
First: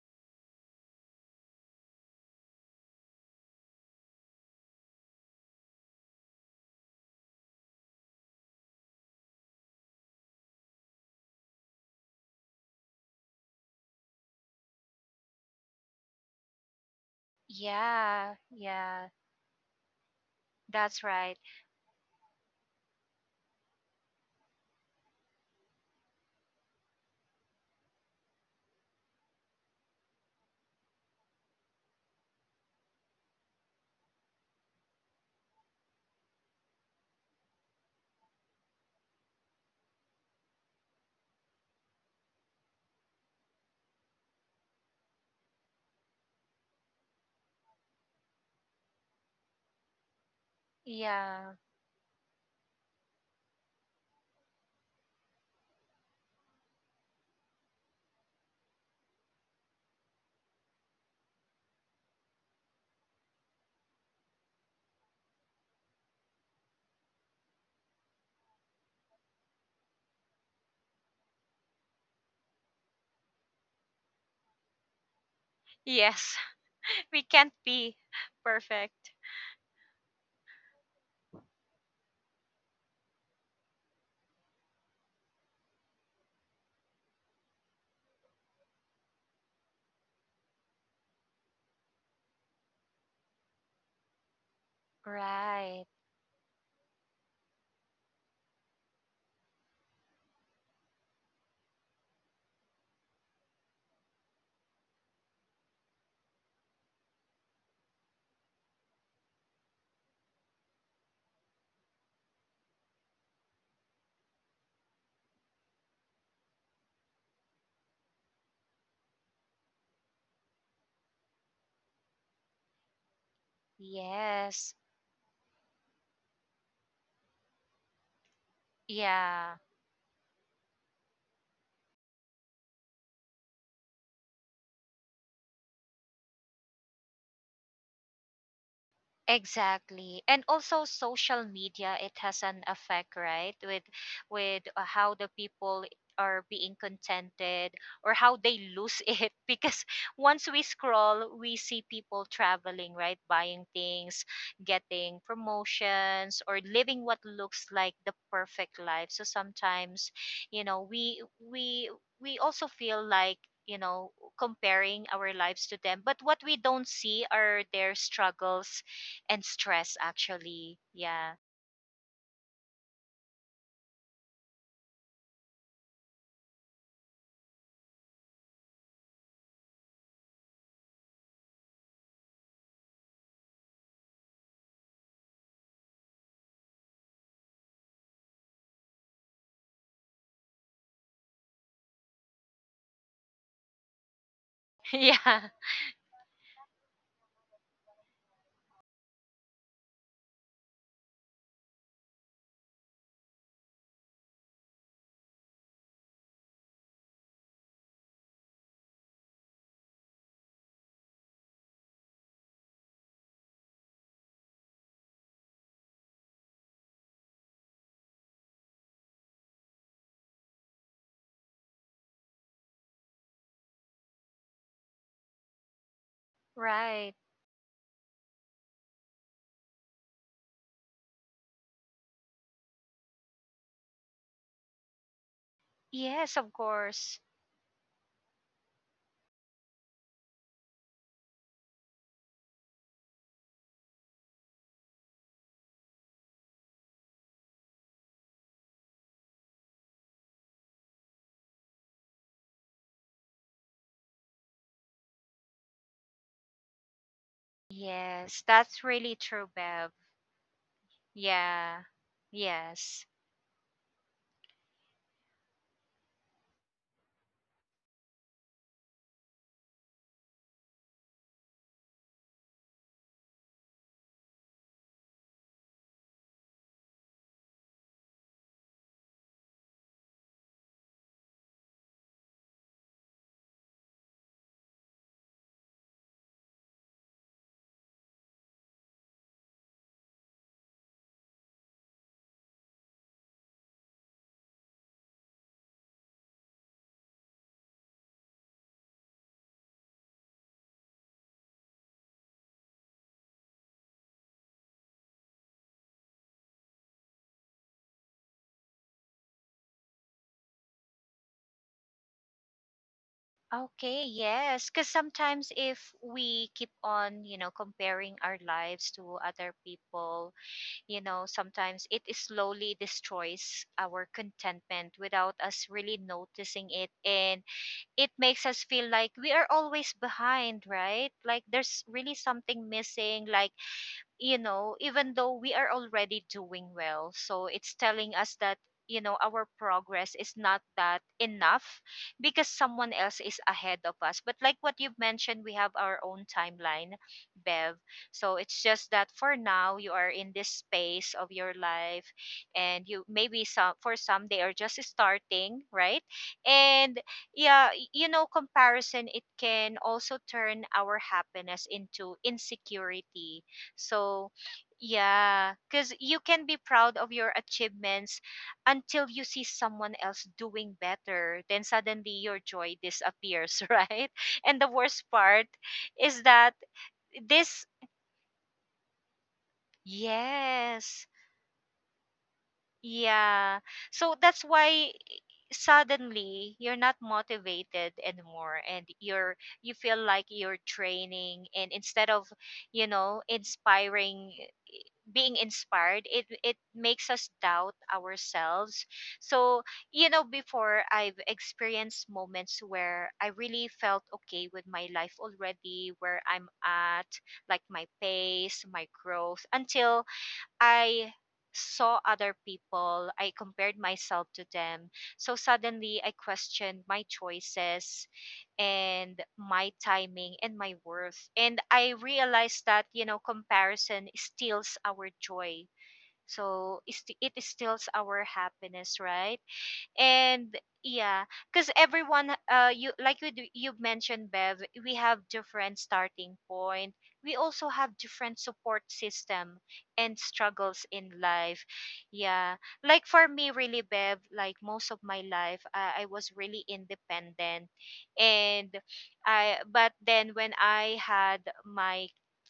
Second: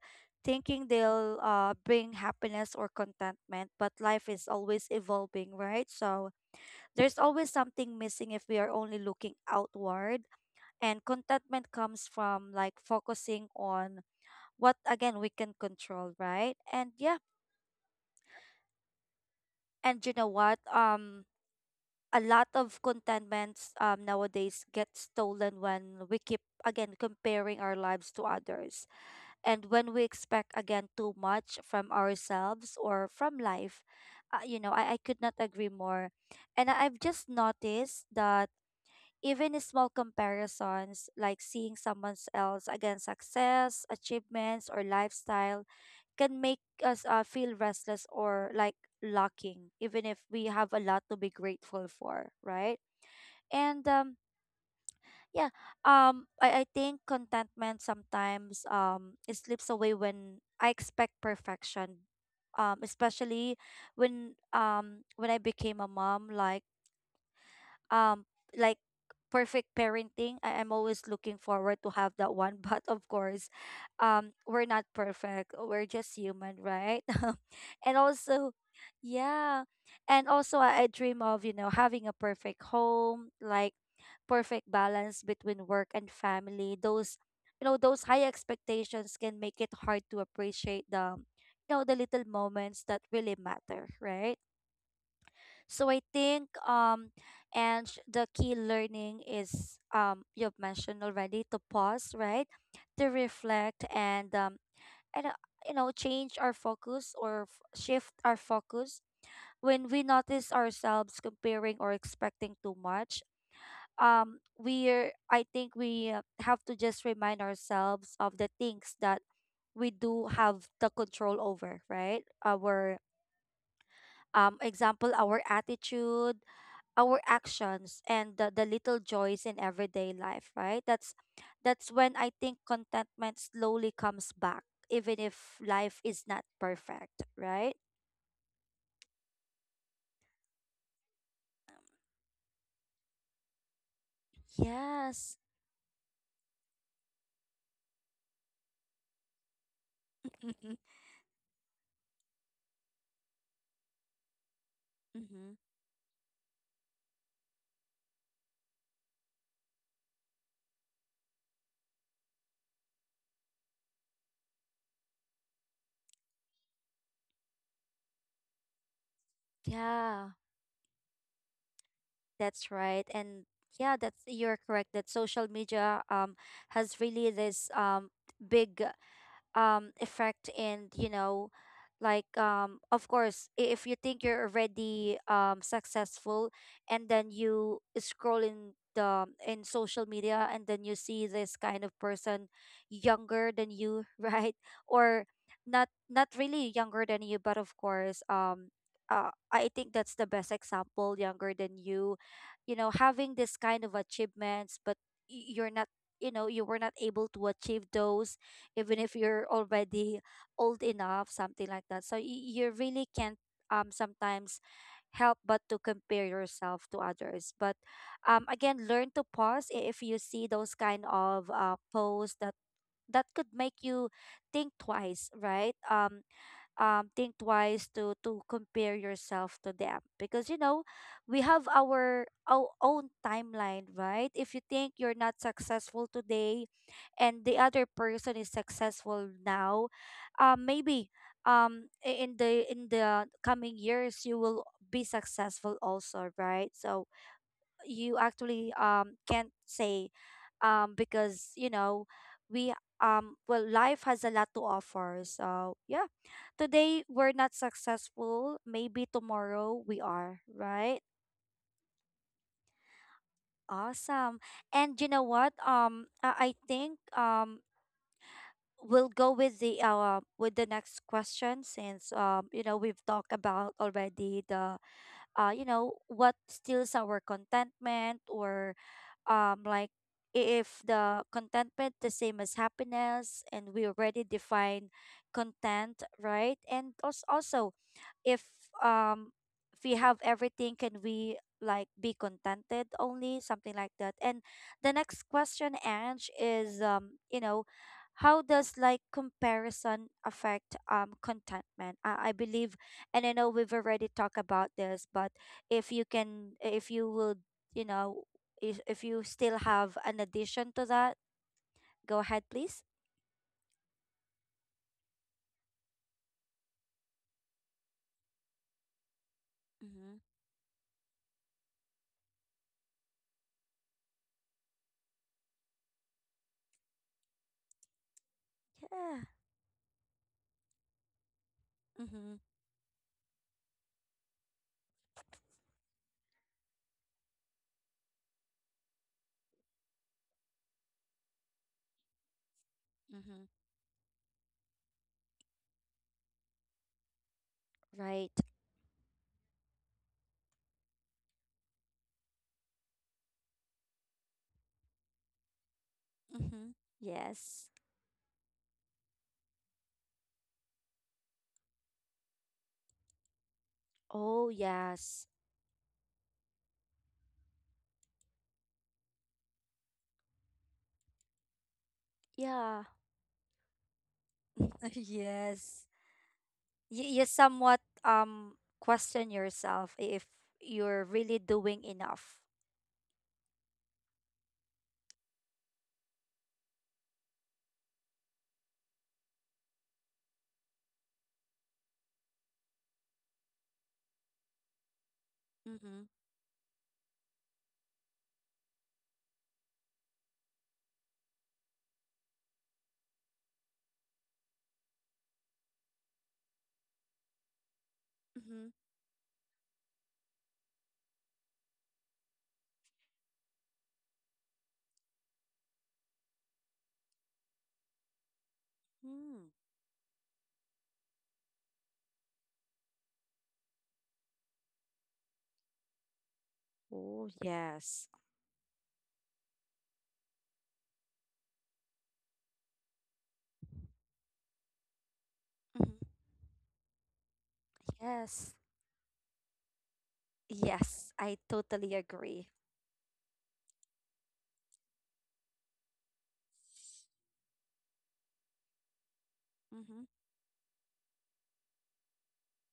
Speaker 1: thinking they'll bring happiness or contentment. But life is always evolving, right? So there's always something missing if we are only looking outward. And contentment comes from like focusing on what, again, we can control, right? And yeah,
Speaker 2: Yeah. Yeah.
Speaker 1: and you know what?
Speaker 2: That's right.
Speaker 1: A lot of contentments, nowadays get stolen when we keep, again, comparing our lives to others. And when we expect, again, too much from ourselves or from life, you know, I could not agree more. And I've just noticed that even in small comparisons, like seeing someone else, again, success, achievements, or lifestyle, can make us feel restless or like lacking, even if we have a lot to be
Speaker 2: Yeah.
Speaker 1: grateful for, right? And yeah. I think contentment sometimes it slips away when I expect perfection. Especially when, when I became a mom, um like perfect parenting. I'm always looking forward to have that one <laughs> but of course we're not perfect. We're just
Speaker 2: Yes.
Speaker 1: human, right?
Speaker 2: <laughs>
Speaker 1: <laughs>
Speaker 2: We can't
Speaker 1: And
Speaker 2: be
Speaker 1: also
Speaker 2: perfect.
Speaker 1: yeah. And also I dream of, you know, having a perfect home, like perfect balance between work and family. Those, you know, those high expectations can make it hard to appreciate the, you know, the little moments that really matter, right? So I
Speaker 2: Right.
Speaker 1: think the key learning is, you've mentioned already, to pause, right? To reflect and and uh, you know, change our focus or shift our focus when we notice ourselves comparing or expecting too much. We're, I think we, have to just remind ourselves of the things that we do have the control over, right? Our,
Speaker 2: Yes.
Speaker 1: example, our attitude, our actions and the little joys in
Speaker 2: Yeah.
Speaker 1: everyday life, right? That's when I think contentment slowly comes back even if life is not perfect, right?
Speaker 2: Exactly. And also social media, it has an effect, right, with how
Speaker 1: Yes.
Speaker 2: the people are being contented or how they lose <laughs> it. Because once we
Speaker 1: <laughs>
Speaker 2: scroll, we see people traveling, right, buying things, getting
Speaker 1: Mm-hmm.
Speaker 2: promotions, or living what looks like the perfect life. So sometimes, you know, we we also feel like, you know, comparing our lives to them. But what we don't see are their struggles and stress,
Speaker 1: Yeah.
Speaker 2: actually. Yeah.
Speaker 1: That's right. And yeah, that's, you're correct that social media has really this big effect. And you know like, of course, if you think you're already successful, and then you scroll in the, in social media, and then you see this kind of person younger than you <laughs> right?
Speaker 2: <laughs>
Speaker 1: Or
Speaker 2: Yeah.
Speaker 1: not, not really younger than you, but of course, I think that's the best example, younger than you, you know, having this kind of achievements, but you're not, you know, you were not able to achieve those even if you're already old enough, something like that. So you really can't sometimes help but to compare yourself to others. But again, learn to pause if you see those kind of posts that that could make you think twice, right?
Speaker 2: Right.
Speaker 1: Think twice to compare yourself to them, because, you know, we have our own timeline, right? If you think you're not
Speaker 2: Yes, of
Speaker 1: successful today
Speaker 2: course.
Speaker 1: and the other person is successful now, maybe in the, in the coming years you will be successful also, right? So you actually can't say, because, you know, we, well, life has a lot to offer, so yeah, today we're not
Speaker 2: Yes, that's
Speaker 1: successful,
Speaker 2: really true,
Speaker 1: maybe
Speaker 2: Bev.
Speaker 1: tomorrow we are, right?
Speaker 2: Yeah. Yes.
Speaker 1: Awesome. And you know what? I think we'll go with the next question, since you know, we've talked about already the you know, what steals our contentment, or like, if the contentment the same as happiness, and we already define content, right? And also, also if um if we have everything, can we like be contented only, something like that. And the next question, Ange, is, you know, how does like comparison affect contentment? I believe, and I know we've already talked about this, but if you can, if you will, you know, if you still have an addition to that, go ahead please.
Speaker 2: Okay, yes, because sometimes if we keep on, comparing our lives to other
Speaker 1: Mm-hmm.
Speaker 2: people, sometimes it is slowly destroys our contentment without us really noticing it. And it makes us feel
Speaker 1: Yeah.
Speaker 2: like we are always behind, right? Like there's
Speaker 1: Mm-hmm.
Speaker 2: really something missing. Like even though we are already doing well. So it's telling us that, our progress is not that enough because someone
Speaker 1: Mm-hmm.
Speaker 2: else is ahead of us. But like what you've mentioned, we have our own timeline, Bev.
Speaker 1: Right.
Speaker 2: So it's just that for now you are in this space of your life, and you maybe some for some they are just starting, right?
Speaker 1: Mm-hmm.
Speaker 2: And
Speaker 1: Yes.
Speaker 2: yeah, comparison it can also turn our happiness into insecurity,
Speaker 1: Oh
Speaker 2: so,
Speaker 1: yes.
Speaker 2: yeah, because you can be proud of your achievements until you see someone else doing better. Then suddenly your
Speaker 1: Yeah.
Speaker 2: joy disappears, <laughs> right? And the
Speaker 1: <laughs>
Speaker 2: worst part
Speaker 1: Yes.
Speaker 2: is that
Speaker 1: You somewhat
Speaker 2: this,
Speaker 1: question yourself if you're
Speaker 2: yes,
Speaker 1: really doing enough.
Speaker 2: yeah. So that's why suddenly you're not motivated anymore, and you feel like you're training, and instead of you know inspiring being
Speaker 1: Mm-hmm.
Speaker 2: inspired, it makes us doubt ourselves. So before I've experienced moments where I really felt okay with my life already, where I'm at, like my
Speaker 1: Mm-hmm.
Speaker 2: pace, my growth, until I saw other people, I compared myself to them. So suddenly I questioned my choices and
Speaker 1: Mm.
Speaker 2: my timing and my worth. And I realized that, comparison steals our joy. So it
Speaker 1: Oh
Speaker 2: st- it
Speaker 1: yes.
Speaker 2: steals our happiness, right? And yeah, because everyone, you like you do- you mentioned, Bev, we have different
Speaker 1: Mm-hmm.
Speaker 2: starting point. We also have
Speaker 1: Yes.
Speaker 2: different support system and struggles
Speaker 1: Yes.
Speaker 2: in
Speaker 1: I
Speaker 2: life.
Speaker 1: totally agree.
Speaker 2: Yeah, like for me, really, Bev, like most of my life, I was really independent. And I
Speaker 1: Mm-hmm.
Speaker 2: but then when I had my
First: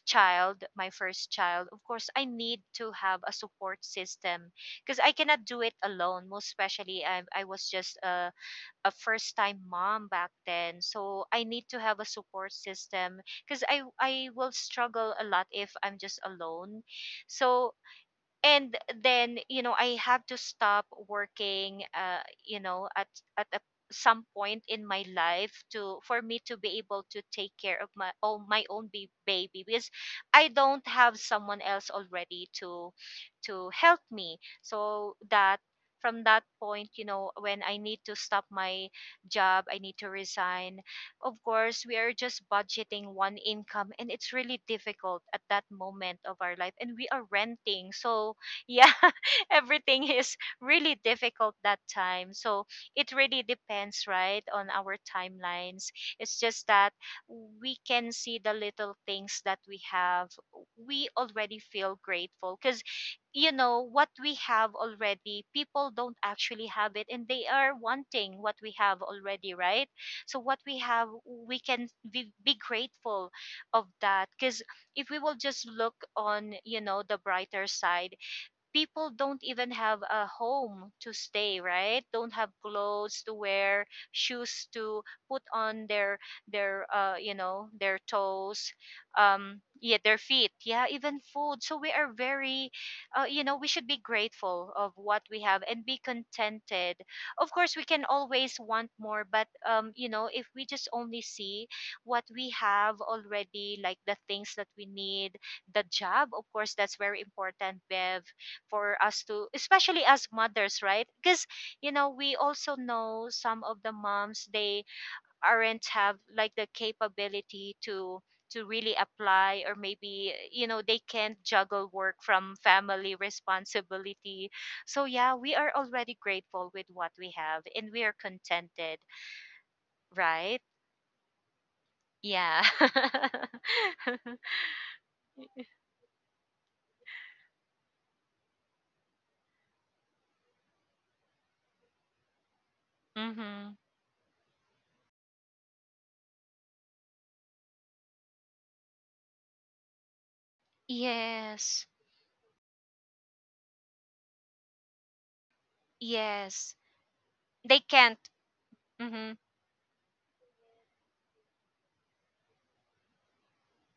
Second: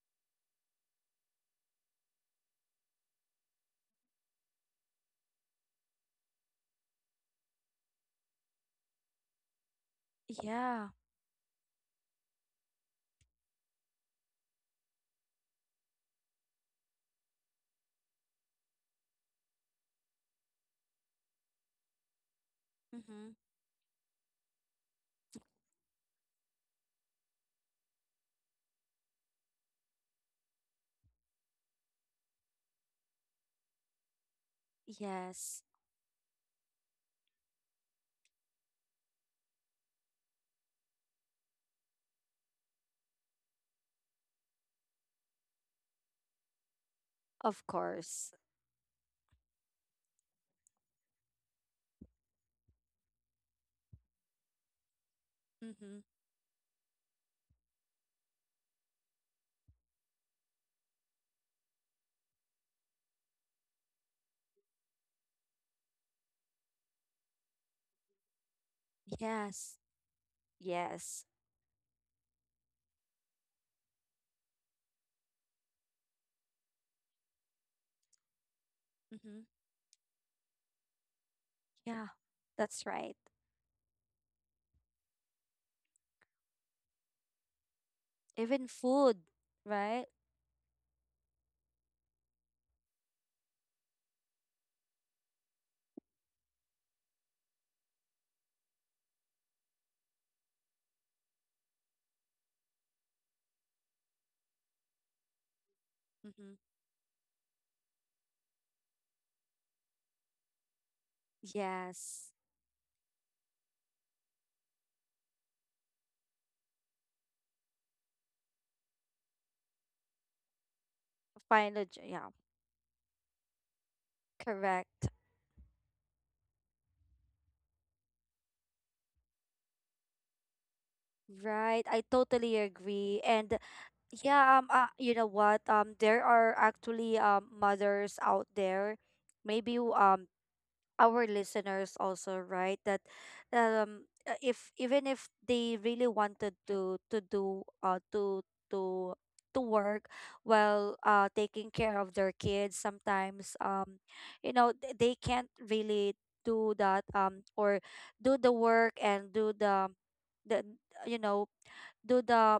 Speaker 2: my first child, of course I need to have a support system. Because I cannot do it alone. Most especially, I was just a first time mom back then,
Speaker 1: Yeah.
Speaker 2: so I need to have a support system because I will struggle a lot if I'm just alone. So, and then I have to stop working, at
Speaker 1: Mm-hmm.
Speaker 2: at a, some point in my life, to for me to be able to take care of my own baby, because I don't have someone else already to help me. So that
Speaker 1: Yes.
Speaker 2: from that point, when I need to stop my job, I need to resign. Of course, we are just budgeting one income, and it's really difficult at that moment of our life, and we are
Speaker 1: Of
Speaker 2: renting.
Speaker 1: course.
Speaker 2: So yeah, <laughs> everything is really difficult that time. So it really depends, right, on our timelines.
Speaker 1: Mm-hmm.
Speaker 2: It's just that we can see the little things that we have. We already feel grateful because what we have already, people don't actually have it, and they are wanting what we have already,
Speaker 1: Yes.
Speaker 2: right? So what we have,
Speaker 1: Yes.
Speaker 2: we can be grateful of that, because if we will just look on, the brighter side, people don't
Speaker 1: Mm-hmm.
Speaker 2: even have a home to stay, right?
Speaker 1: Yeah.
Speaker 2: Don't have
Speaker 1: That's right.
Speaker 2: clothes to wear, shoes to put on their their
Speaker 1: Even
Speaker 2: toes.
Speaker 1: food,
Speaker 2: Yeah,
Speaker 1: right?
Speaker 2: their feet, yeah, even food. So we are very, we should be grateful of what we have and be contented. Of course we can always want more, but if we just only see what we have already, like the things that we need. The job, of
Speaker 1: Mm-hmm.
Speaker 2: course, that's very important, Bev, for us to especially as mothers, right? Because we
Speaker 1: Yes.
Speaker 2: also know some of the moms, they aren't have like the capability to really apply, or maybe they can't juggle work
Speaker 1: Yeah,
Speaker 2: from family responsibility. So
Speaker 1: correct.
Speaker 2: yeah, we are already grateful with what we have and we are contented, right?
Speaker 1: Right, I
Speaker 2: Yeah.
Speaker 1: totally agree. And
Speaker 2: <laughs>
Speaker 1: yeah, you know what, there are actually mothers out there maybe who, our listeners also, right? That
Speaker 2: Mm-hmm.
Speaker 1: if even if they really wanted to do to to work while taking
Speaker 2: Yes.
Speaker 1: care of their kids sometimes, you know, they can't
Speaker 2: Yes,
Speaker 1: really do
Speaker 2: they
Speaker 1: that,
Speaker 2: can't.
Speaker 1: or
Speaker 2: Mm-hmm.
Speaker 1: do the work and do the you know, do the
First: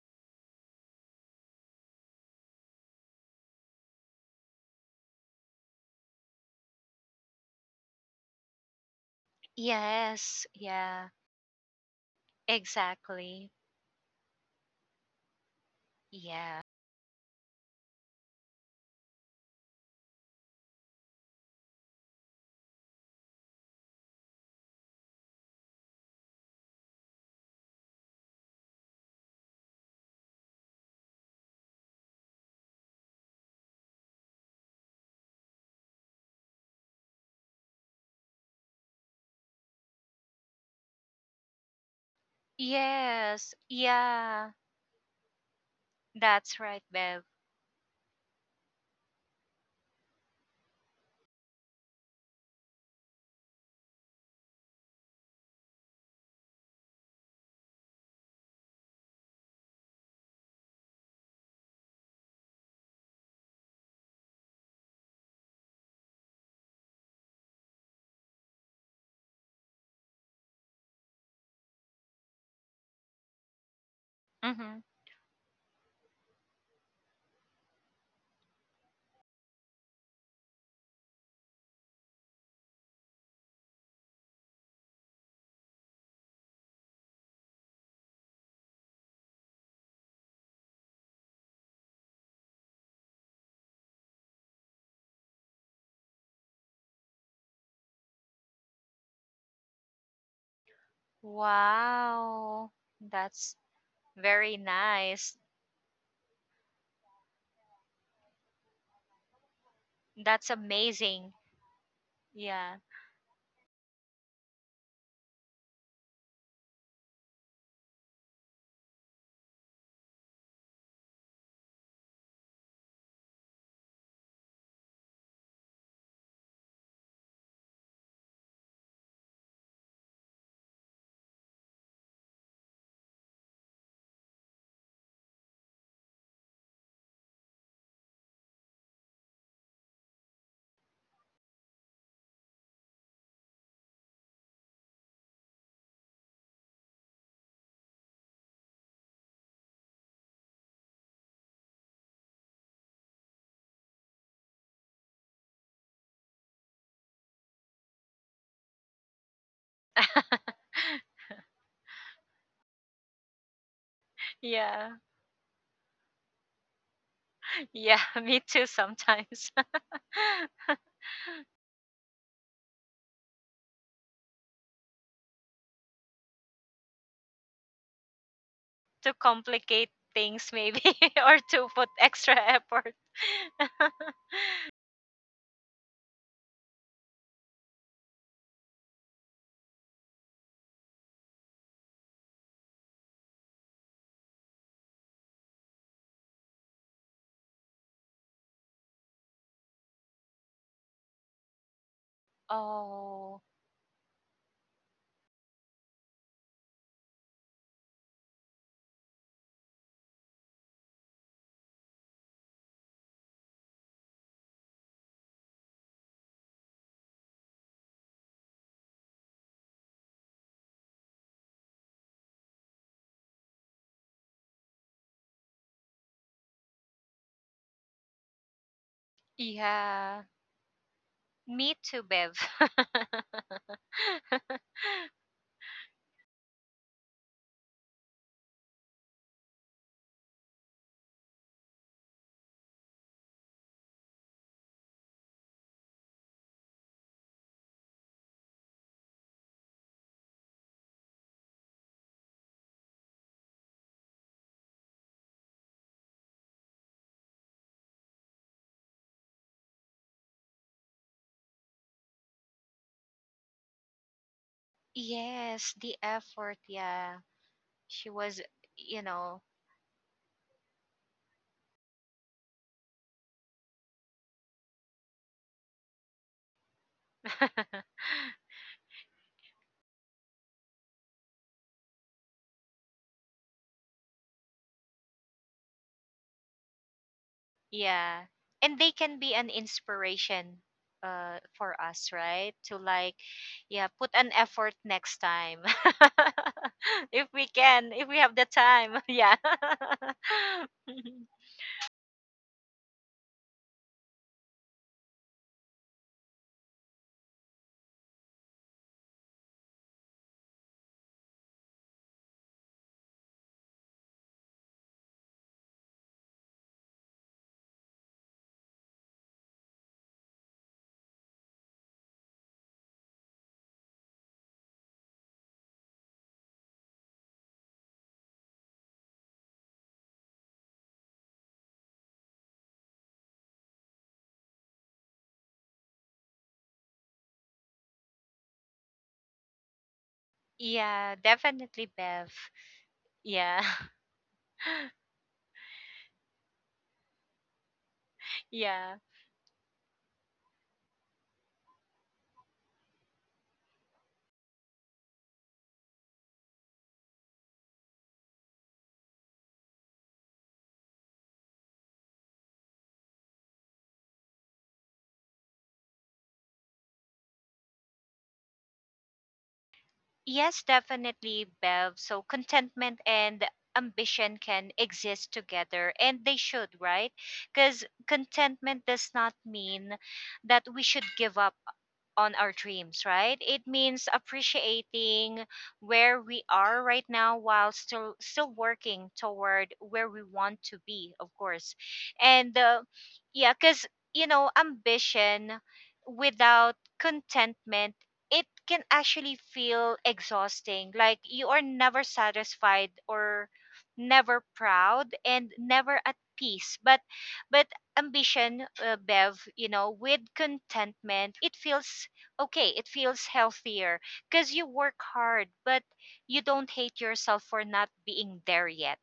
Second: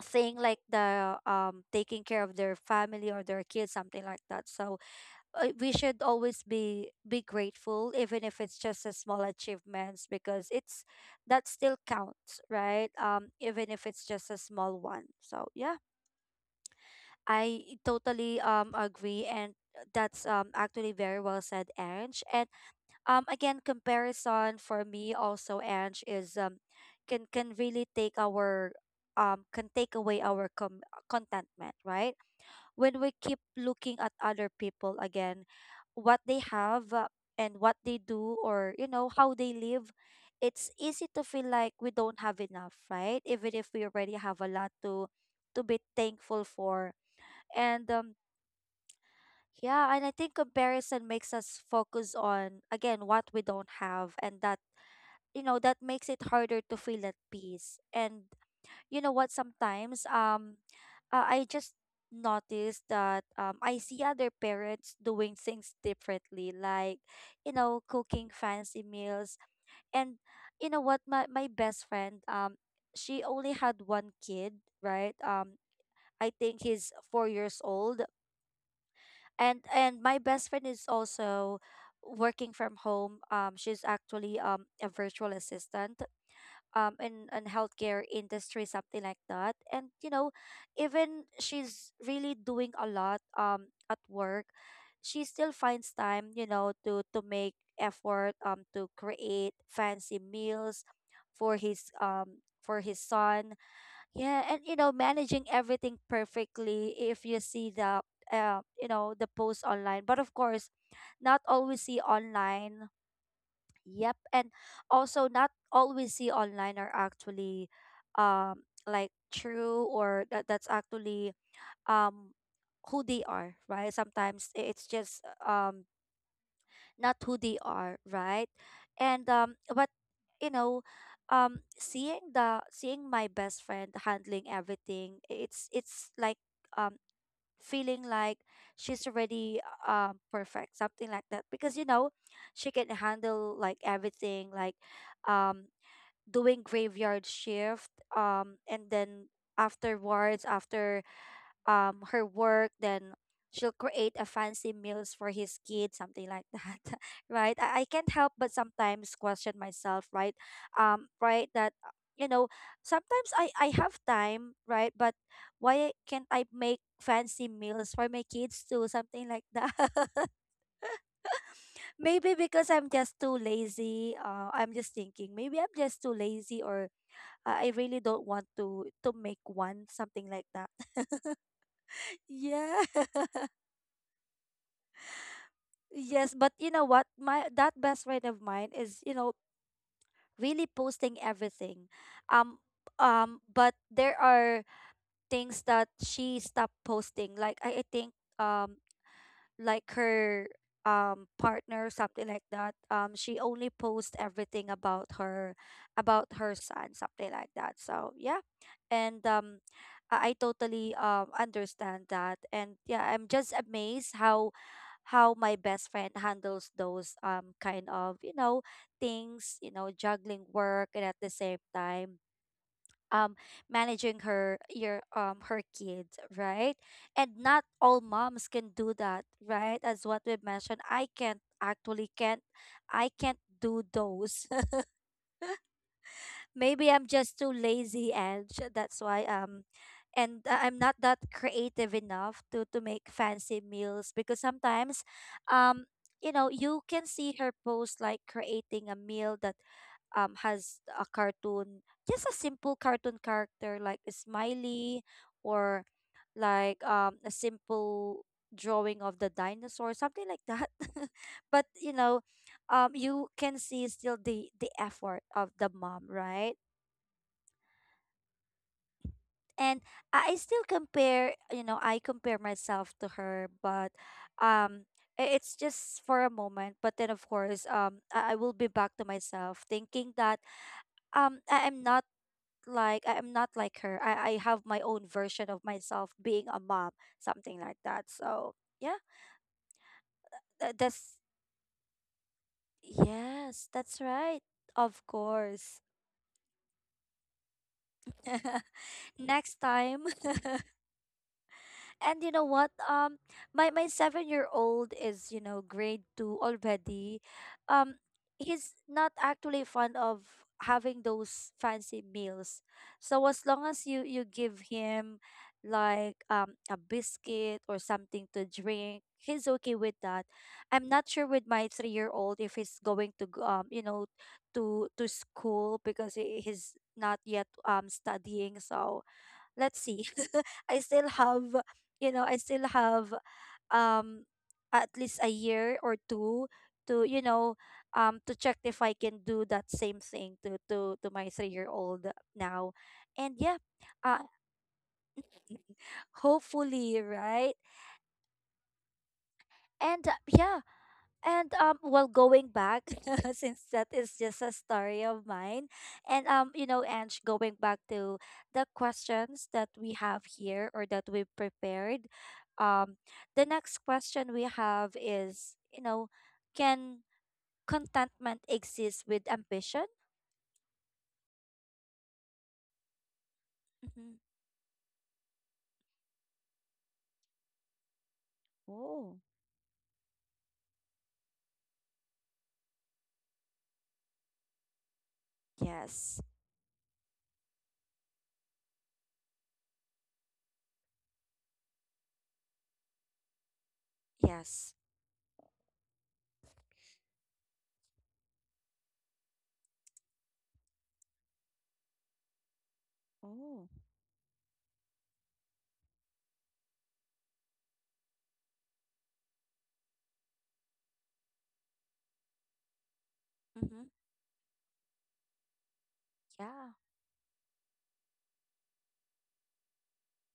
Speaker 1: thing, like the taking care of their family or their kids, something like that. So we should always be grateful even if it's just a small achievements, because it's
Speaker 2: Yes.
Speaker 1: that still
Speaker 2: Yeah.
Speaker 1: counts, right? Even if it's just a
Speaker 2: Exactly.
Speaker 1: small one. So yeah, I
Speaker 2: Yeah.
Speaker 1: totally agree. And that's actually very well said, Ange. And again, comparison, for me also, Ange, is can really take our can take away our contentment, right? When we keep looking at other people again, what they have, and what they do, or how they live, it's easy to feel like we don't have enough, right? Even if we already have a lot
Speaker 2: Yes.
Speaker 1: to be
Speaker 2: Yeah.
Speaker 1: thankful for. And
Speaker 2: That's right, Bev.
Speaker 1: yeah, and I think comparison makes us focus on, again, what we don't have, and that you know, that makes it harder to feel at peace. And you know what, sometimes I just noticed that, I see other parents doing things differently, like you know, cooking fancy meals. And you know what, my best friend, she only had one kid, right.
Speaker 2: Mm-hmm.
Speaker 1: I think he's 4 years old. And my best friend is also working from home. She's actually a virtual assistant, in healthcare industry, something like that. And you know, even she's really doing a lot at work, she still finds time, you know, to make effort to create fancy meals for his son.
Speaker 2: Wow.
Speaker 1: Yeah. And you
Speaker 2: That's
Speaker 1: know, managing
Speaker 2: very
Speaker 1: everything
Speaker 2: nice.
Speaker 1: perfectly if you see the you know, the post online. But of course, not always
Speaker 2: That's
Speaker 1: see
Speaker 2: amazing.
Speaker 1: online.
Speaker 2: Yeah.
Speaker 1: Yep. And also not all we see online are actually like true, or that that's actually, um who they are, right? Sometimes it's just not who they are, right? And but you know, seeing the seeing my best friend handling everything, it's like um feeling like she's already perfect, something like that, because you know, she can handle like everything, like um doing graveyard shift, and then afterwards, after her work, then she'll create a fancy meals for his kids, something like that. <laughs> Right, I can't help but sometimes question myself, right? Right, that you know, sometimes I have time, right? But why
Speaker 2: Yeah.
Speaker 1: can't
Speaker 2: <laughs>
Speaker 1: I make fancy meals for my kids too, something
Speaker 2: Yeah.
Speaker 1: like
Speaker 2: Me
Speaker 1: that?
Speaker 2: too
Speaker 1: <laughs>
Speaker 2: sometimes. <laughs>
Speaker 1: Maybe because I'm just too lazy. I'm just thinking, maybe I'm just too lazy, or I really don't want to make one, something
Speaker 2: To
Speaker 1: like that.
Speaker 2: complicate
Speaker 1: <laughs>
Speaker 2: things, maybe, <laughs> or
Speaker 1: Yeah.
Speaker 2: to put
Speaker 1: <laughs>
Speaker 2: extra effort. <laughs>
Speaker 1: Yes, but you know what? My that best friend of mine is, you know, really posting everything. Um but there are things that she stopped posting. Like I think um like her partner, something like that. She only posts everything
Speaker 2: Oh.
Speaker 1: about her, about her son, something like that. So yeah. And I totally understand that. And yeah, I'm just amazed how my best friend handles those kind of, you know, things, you know, juggling work and at the same time um managing her kids, right? And not all moms can do that, right? As what we mentioned, I can't,
Speaker 2: Yeah.
Speaker 1: actually can't I
Speaker 2: Me too,
Speaker 1: can't
Speaker 2: Bev.
Speaker 1: do
Speaker 2: <laughs>
Speaker 1: those. <laughs> Maybe I'm just too lazy, and that's why and I'm not that creative enough to make fancy meals, because sometimes um you know, you can see her post like creating a meal that has a cartoon, just a simple cartoon character like a smiley, or like a simple drawing of the dinosaur, something like that. <laughs> But you know, you can see still the effort of the mom, right?
Speaker 2: Yes. The effort. Yeah. She was,
Speaker 1: And I
Speaker 2: you
Speaker 1: still
Speaker 2: know,
Speaker 1: compare, you know, I compare myself to her, but um it's just for a moment. But then of course, I will be back to
Speaker 2: <laughs>
Speaker 1: myself thinking that I am not like, I am not like her. I have my own version of myself being a mom, something like that. So yeah,
Speaker 2: yeah. And they can be an
Speaker 1: that's
Speaker 2: inspiration for us,
Speaker 1: yes,
Speaker 2: right?
Speaker 1: that's
Speaker 2: To
Speaker 1: right.
Speaker 2: like,
Speaker 1: Of
Speaker 2: yeah, put an
Speaker 1: course.
Speaker 2: effort next time. <laughs> If we
Speaker 1: <laughs>
Speaker 2: can, if we
Speaker 1: Next
Speaker 2: have the
Speaker 1: time.
Speaker 2: time. <laughs>
Speaker 1: <laughs>
Speaker 2: Yeah.
Speaker 1: And you know what?
Speaker 2: <laughs>
Speaker 1: My my 7 year old is, you know, grade two already. Um, he's not actually fond of having those fancy meals. So as long as you give him like a biscuit or something to drink, he's okay with that. I'm not sure with my 3 year old if he's going to go, you know, to school, because he's not yet studying. So let's see. <laughs> I still have, you know, I still have um at least a year or two to, you know, to check if I can do that same thing to my
Speaker 2: Yeah,
Speaker 1: 3-year-old
Speaker 2: definitely, Bev.
Speaker 1: now. And yeah,
Speaker 2: Yeah.
Speaker 1: uh
Speaker 2: <laughs>
Speaker 1: hopefully, right?
Speaker 2: Yeah.
Speaker 1: And yeah, and well, going back, <laughs> since that is just a story of mine, and you know, and going back to the questions that we have here, or that we prepared, um, the next question we have is, you know, can contentment exist with ambition?
Speaker 2: Yes, definitely, Bev. So
Speaker 1: Mm-hmm.
Speaker 2: contentment and ambition can exist together, and they should, right? Because
Speaker 1: Oh,
Speaker 2: contentment does not mean that we should give up on our dreams, right? It means
Speaker 1: yes,
Speaker 2: appreciating where we are right now while still working toward where we want to be, of course. And
Speaker 1: yes,
Speaker 2: yeah, cuz ambition without contentment, it can actually feel exhausting. Like you are never
Speaker 1: oh,
Speaker 2: satisfied or never proud and never at peace. but ambition, Bev, with contentment, it feels
Speaker 1: mm-hmm.
Speaker 2: okay. It feels healthier because you work
Speaker 1: Yeah,
Speaker 2: hard, but you don't hate yourself for not being there yet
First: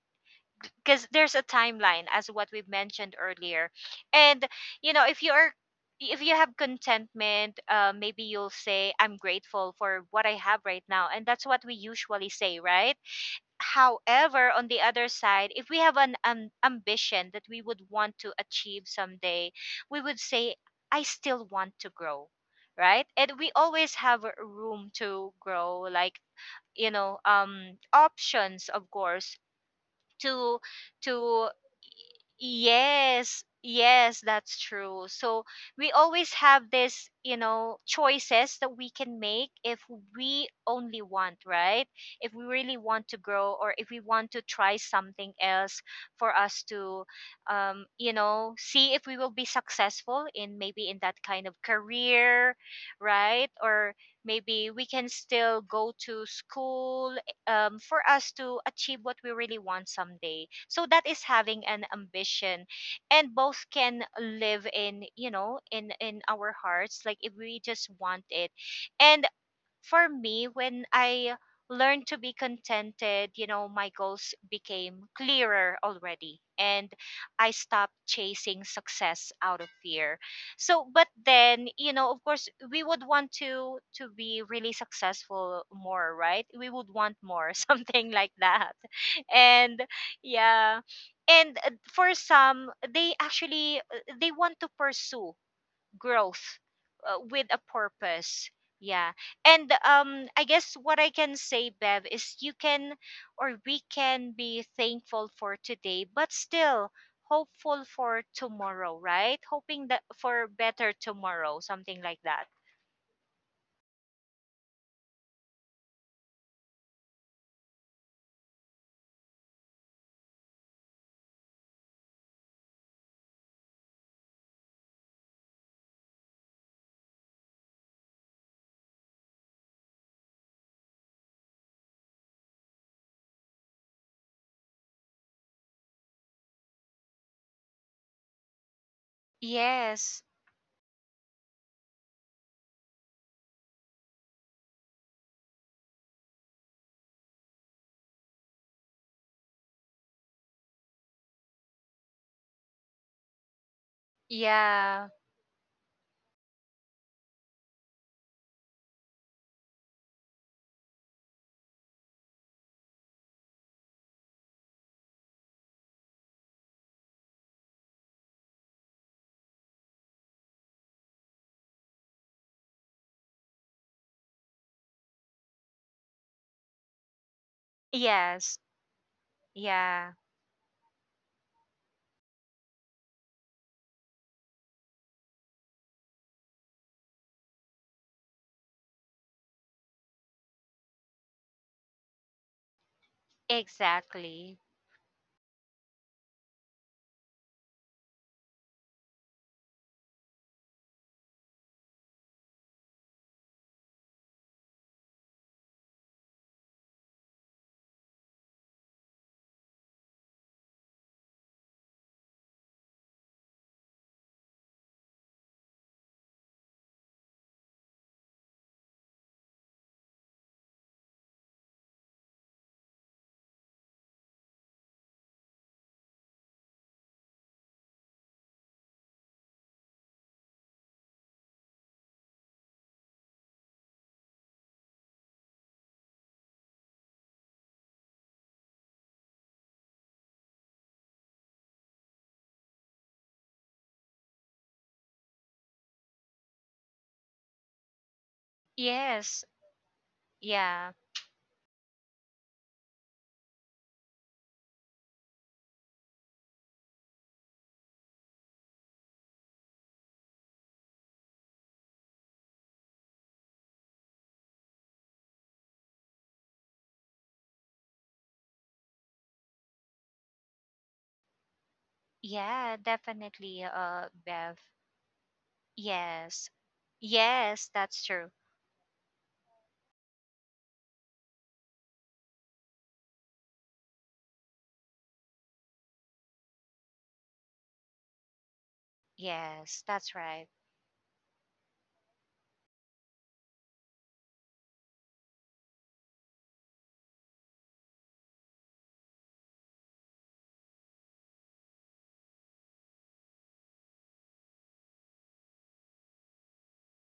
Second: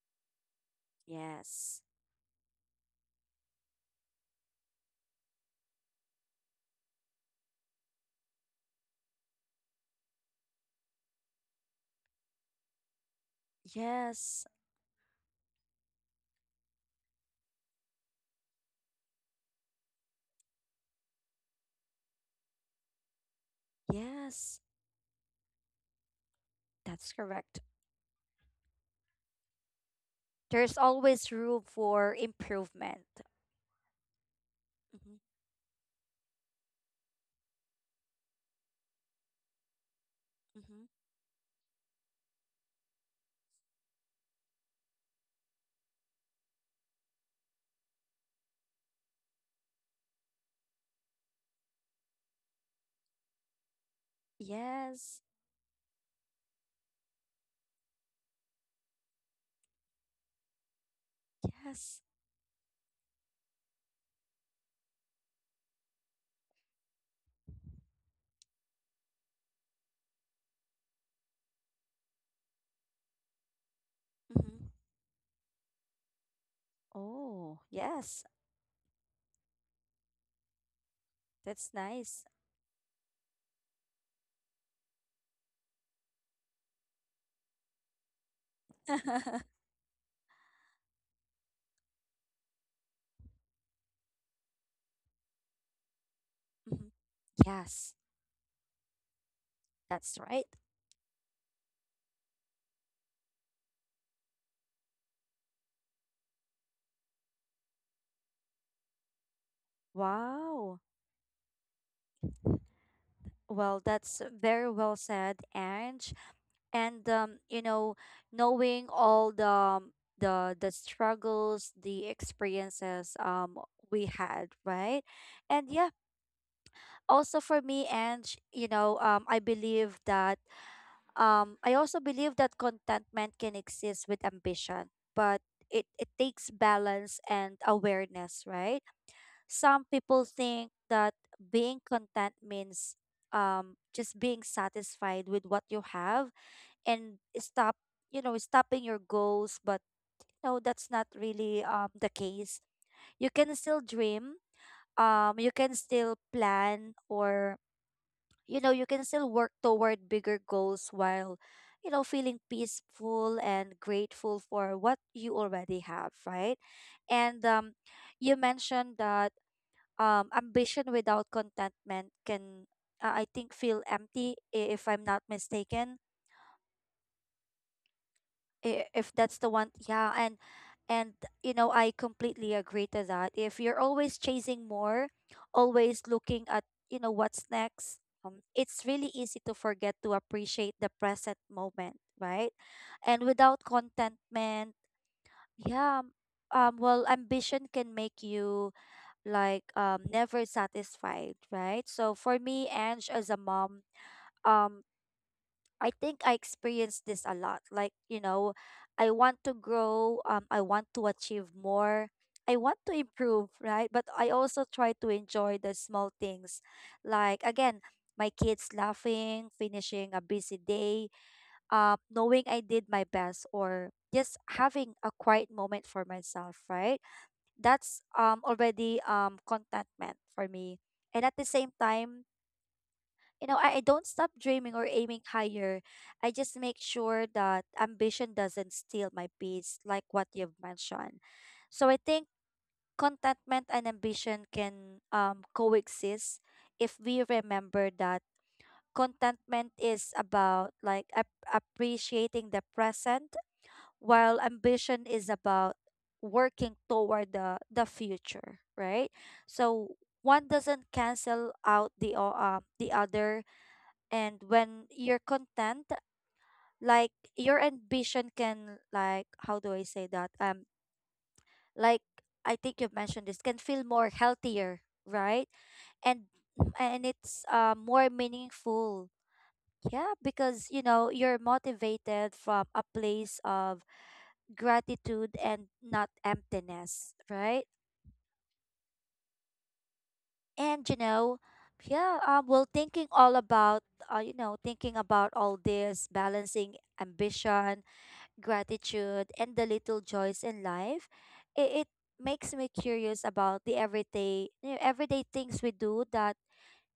Speaker 2: because there's a
Speaker 1: yes,
Speaker 2: timeline, as what we've mentioned earlier. And you know if you're if you have contentment, maybe you'll say I'm grateful for what I have right now, and that's what we usually say, right?
Speaker 1: yes,
Speaker 2: However, on the other side, if we have an ambition that we would want to achieve someday, we would say I still want to grow, right? And we always have
Speaker 1: yes.
Speaker 2: room to grow, like
Speaker 1: That's correct.
Speaker 2: options, of course, to
Speaker 1: There's always
Speaker 2: to
Speaker 1: room for improvement.
Speaker 2: Yes, yes, that's true. So
Speaker 1: Mm-hmm.
Speaker 2: we always have this, choices that we can make if we
Speaker 1: Mm-hmm.
Speaker 2: only want, right? If we really want to grow, or if we want to try something else for us to, see if we will be successful in maybe in that kind of career, right? Or maybe we can
Speaker 1: Yes.
Speaker 2: still go to school, for us to achieve what we really want someday. So that is having an
Speaker 1: Yes.
Speaker 2: ambition, and both can live in you know in our hearts. Like if we just want it, and for me, when I learned to be contented, my goals
Speaker 1: Mm-hmm.
Speaker 2: became clearer already. And I
Speaker 1: Oh,
Speaker 2: stopped
Speaker 1: yes.
Speaker 2: chasing success out of fear. So, but
Speaker 1: That's
Speaker 2: then, of
Speaker 1: nice.
Speaker 2: course, we would want to be really successful more, right? We would want more, <laughs> something like that.
Speaker 1: <laughs>
Speaker 2: And yeah, and for some, they want to pursue growth
Speaker 1: Mhm.
Speaker 2: with a
Speaker 1: Yes,
Speaker 2: purpose. Yeah. And
Speaker 1: that's
Speaker 2: I
Speaker 1: right.
Speaker 2: guess what I can say, Bev, is you can or we can be thankful for today but still hopeful for tomorrow, right? Hoping that for
Speaker 1: Wow.
Speaker 2: better tomorrow, something like that.
Speaker 1: Well, that's very well said, Ange. And you know, knowing all the struggles, the experiences we had, right? And yeah, also for me, Ange, you know, I believe that I also believe that contentment can exist with ambition, but it takes balance and awareness, right? Some
Speaker 2: Yes.
Speaker 1: people think that being content means just being satisfied with what you have and stop, you know, stopping your goals. But no, that's not really the case. You can still dream.
Speaker 2: Yeah.
Speaker 1: You can still plan, or you know, you can still work toward bigger goals while you know, feeling peaceful and grateful for what you already have, right? And you mentioned that ambition without contentment can I think feel empty, if I'm not mistaken,
Speaker 2: Yes.
Speaker 1: if that's the one, yeah.
Speaker 2: Yeah.
Speaker 1: And you know, I completely agree to that. If you're always chasing more, always looking at, you know, what's next, it's really easy to forget to appreciate the present moment, right? And without
Speaker 2: Exactly.
Speaker 1: contentment, yeah, well, ambition can make you like never satisfied, right? So for me, Ange, as a mom, um I think I experienced this a lot. Like, you know, I want to grow, I want to achieve more, I want to improve, right? But I also try to enjoy the small things. Like, again, my kids laughing, finishing a busy day, knowing I did my best, or just having a quiet moment for myself, right? That's already contentment for me. And at the same time, you know, I don't stop dreaming or aiming higher. I just make sure that ambition doesn't steal my peace, like what you've mentioned. So I think contentment and ambition can coexist, if we remember that
Speaker 2: Yes.
Speaker 1: contentment is about
Speaker 2: Yeah.
Speaker 1: like appreciating the present, while ambition is about working toward the future, right? So one doesn't cancel out the the other. And when you're content, like, your ambition can, like, how do I say that?
Speaker 2: Yeah,
Speaker 1: Like, I
Speaker 2: definitely,
Speaker 1: think you mentioned this
Speaker 2: Bev.
Speaker 1: can feel more healthier,
Speaker 2: Yes.
Speaker 1: right? and
Speaker 2: Yes, that's true.
Speaker 1: and it's more meaningful, yeah, because you know, you're motivated from a place of gratitude and not emptiness, right?
Speaker 2: Yes, that's right.
Speaker 1: And you know, yeah, well, thinking all about you know, thinking about all this balancing ambition, gratitude, and the little joys in life, it makes me curious about the everyday, you know, everyday things we do that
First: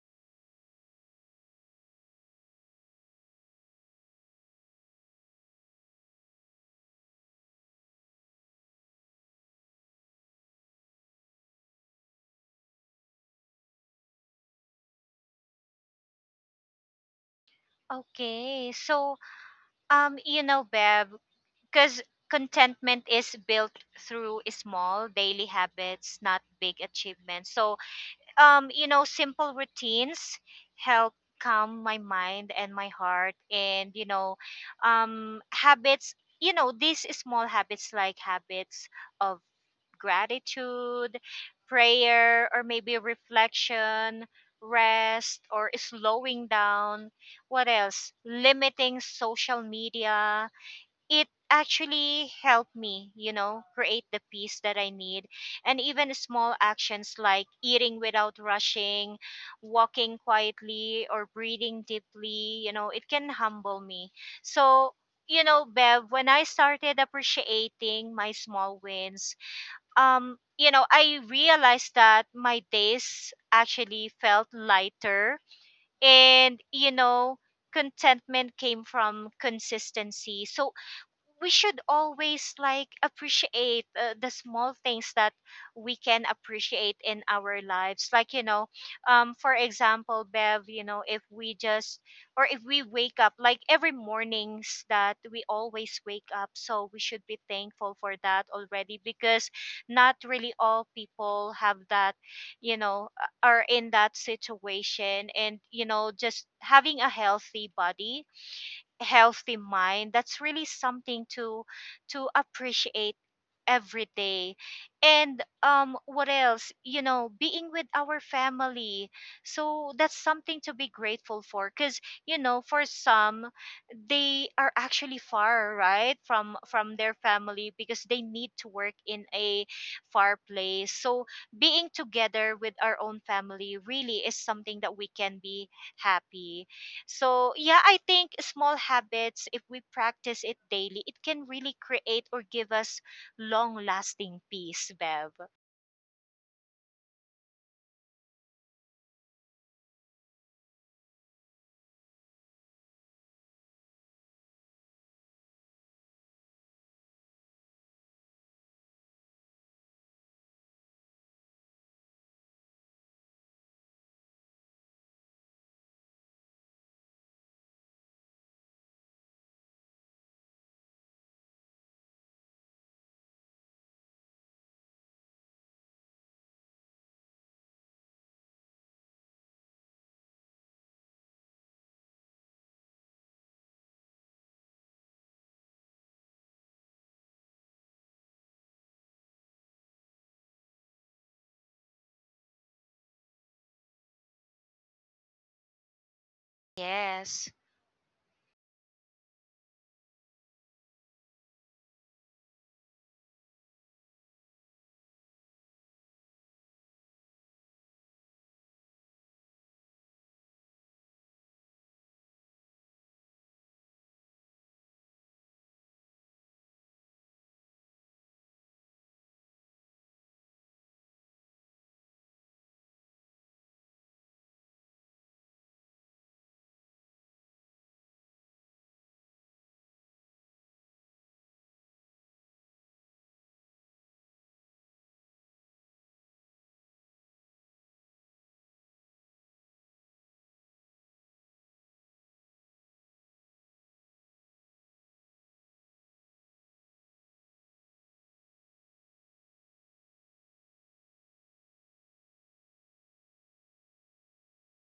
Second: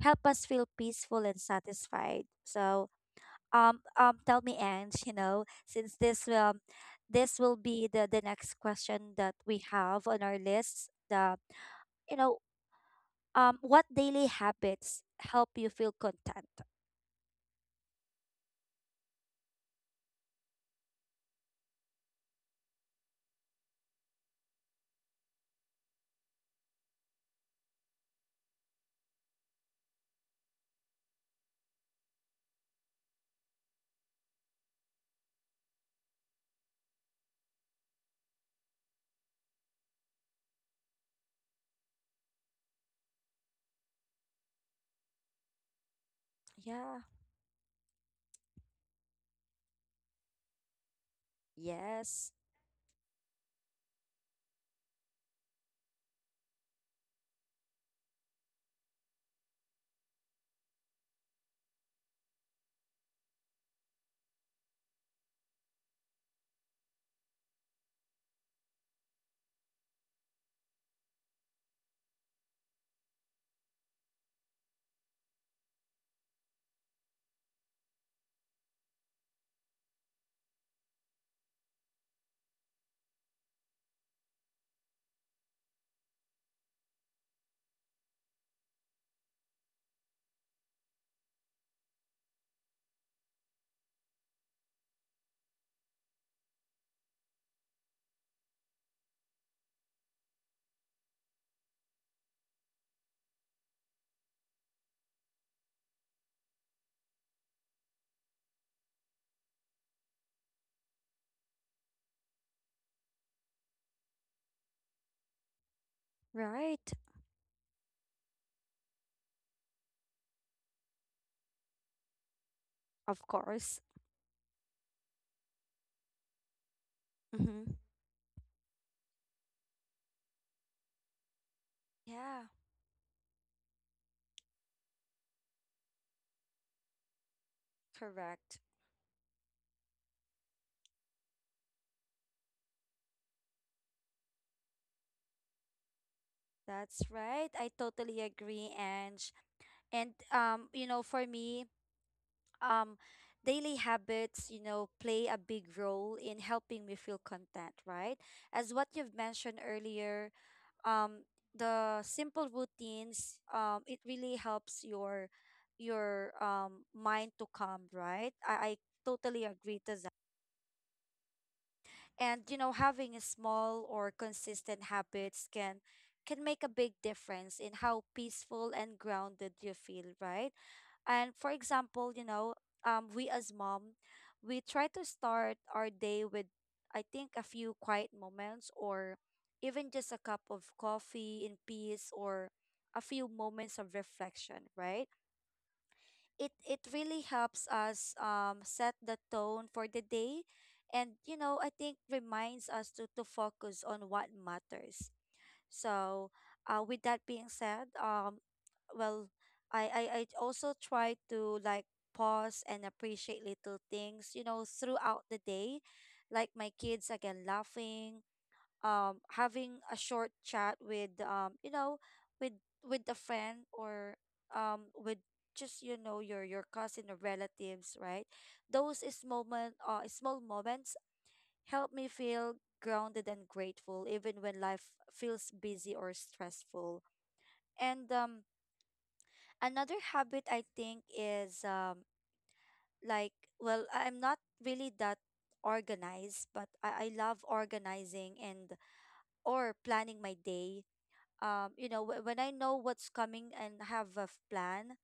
Speaker 1: help us feel peaceful and satisfied. So, tell me, Ange, you know, since this this will be the next question that we have on our list. The you know, what daily habits help you feel content?
Speaker 2: Okay. So, Bev, because contentment is built through small daily habits, not big achievements. So, simple routines help calm my mind and my heart, and, habits, these small habits, like habits of gratitude, prayer, or maybe reflection, rest, or slowing
Speaker 1: Yeah.
Speaker 2: down. What else? Limiting social media. It
Speaker 1: Yes.
Speaker 2: actually helped me, create the peace that I need. And even small actions like eating without rushing, walking quietly, or breathing deeply, it can humble me. So, Bev, when I started appreciating my small wins, I realized that my days actually felt lighter, and contentment came from consistency. So we should always, like, appreciate, the small things that we can appreciate in our lives, like, for example, Bev, if we just or if we wake up, like every mornings that we always wake up, so we should be thankful for that already, because not really all people have that, are in that situation. And just having a healthy body, healthy mind, that's really something to appreciate every day. And what else,
Speaker 1: Right.
Speaker 2: being with our family, so that's something to be grateful for, because for
Speaker 1: Of
Speaker 2: some,
Speaker 1: course.
Speaker 2: they are actually far, right, from their
Speaker 1: Mm-hmm.
Speaker 2: family, because they need to work in a far place. So being
Speaker 1: Yeah.
Speaker 2: together with our own family, really, is something that we can be happy. So, yeah, I think
Speaker 1: Correct.
Speaker 2: small habits, if we practice it daily, it can really create or give us long lasting peace, Bev.
Speaker 1: That's right. I totally agree, Ange. And you know, for me, um, daily habits, you know, play a big role in helping me feel content, right? As what you've mentioned earlier, um, the simple routines, it really helps your mind to calm, right? I totally agree to. And you know, having a small or consistent habits can make a big difference in how peaceful and grounded you feel, right? And for example, you know, we as mom, we try to start our day with, I think, a few quiet moments, or even just a cup of coffee in peace, or a few moments of reflection, right? It really
Speaker 2: Yes,
Speaker 1: helps us set the tone for the day, and I think reminds us to focus on what matters. So, with that being said, well I also try to, like, pause and appreciate little things throughout the day, like my kids again laughing, having a short chat with with a friend, or with, just your cousin or relatives, right? Those is moment, small moments help me feel grounded and grateful even when life feels busy or stressful. And another habit, I think, is, like, well, I'm not really that organized, but I love organizing and or planning my day. When I know what's coming and have a plan,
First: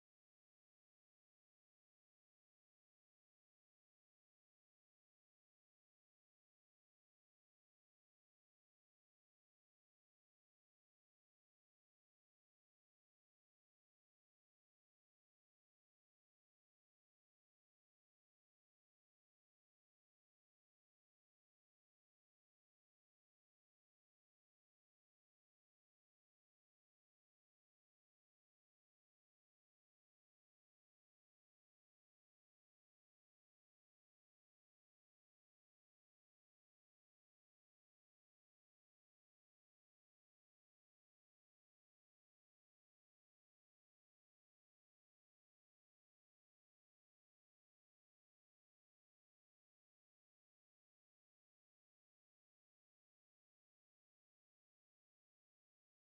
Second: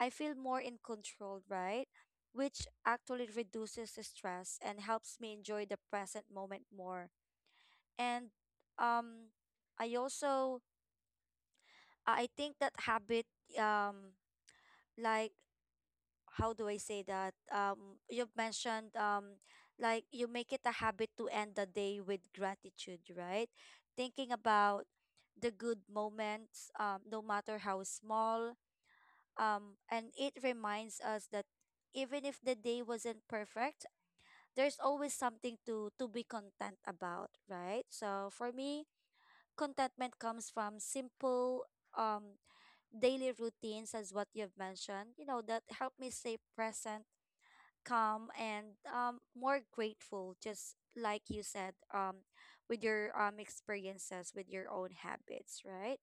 Speaker 1: I feel more in control, right? Which actually reduces the stress and helps me enjoy the present moment more. And um, I also, I think that habit, um, like, how do I say that? You've mentioned, like, you make it a habit to end the day with gratitude, right? Thinking about the good moments, no matter how small. And it reminds us that even if the day wasn't perfect, there's always something to be content about, right? So for me, contentment comes from simple um daily routines as what you've mentioned, you know, that help me stay present, calm, and more grateful, just like you said, with your experiences, with your own habits, right?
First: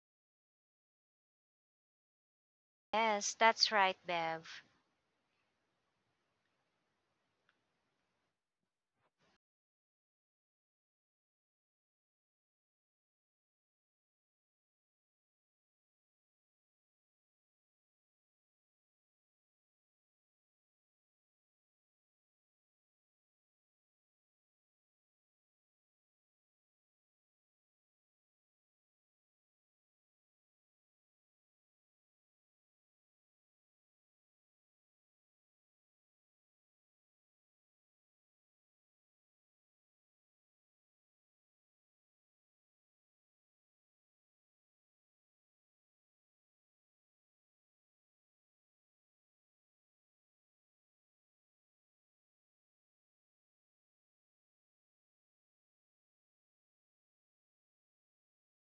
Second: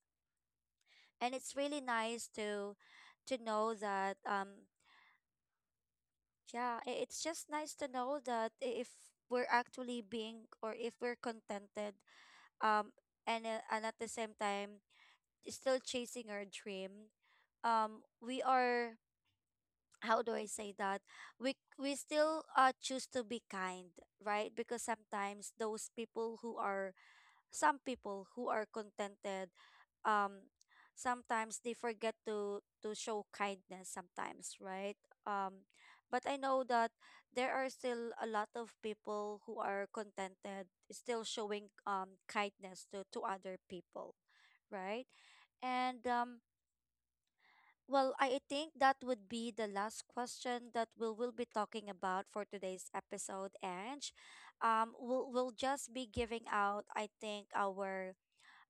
Speaker 1: And it's really nice to
Speaker 2: yes, that's
Speaker 1: know
Speaker 2: right,
Speaker 1: that
Speaker 2: Bev.
Speaker 1: yeah, it's just nice to know that, if we're actually being, or if we're contented, um, and at the same time still chasing our dream, we are. How do I say that? We still choose to be kind, right? Because sometimes those people who are, some people who are contented, um sometimes they forget to show kindness sometimes, right? um but I know that there are still a lot of people who are contented still showing kindness to other people, right? And well, I think that would be the last question that we will be talking about for today's episode. And we'll just be giving out, I think, our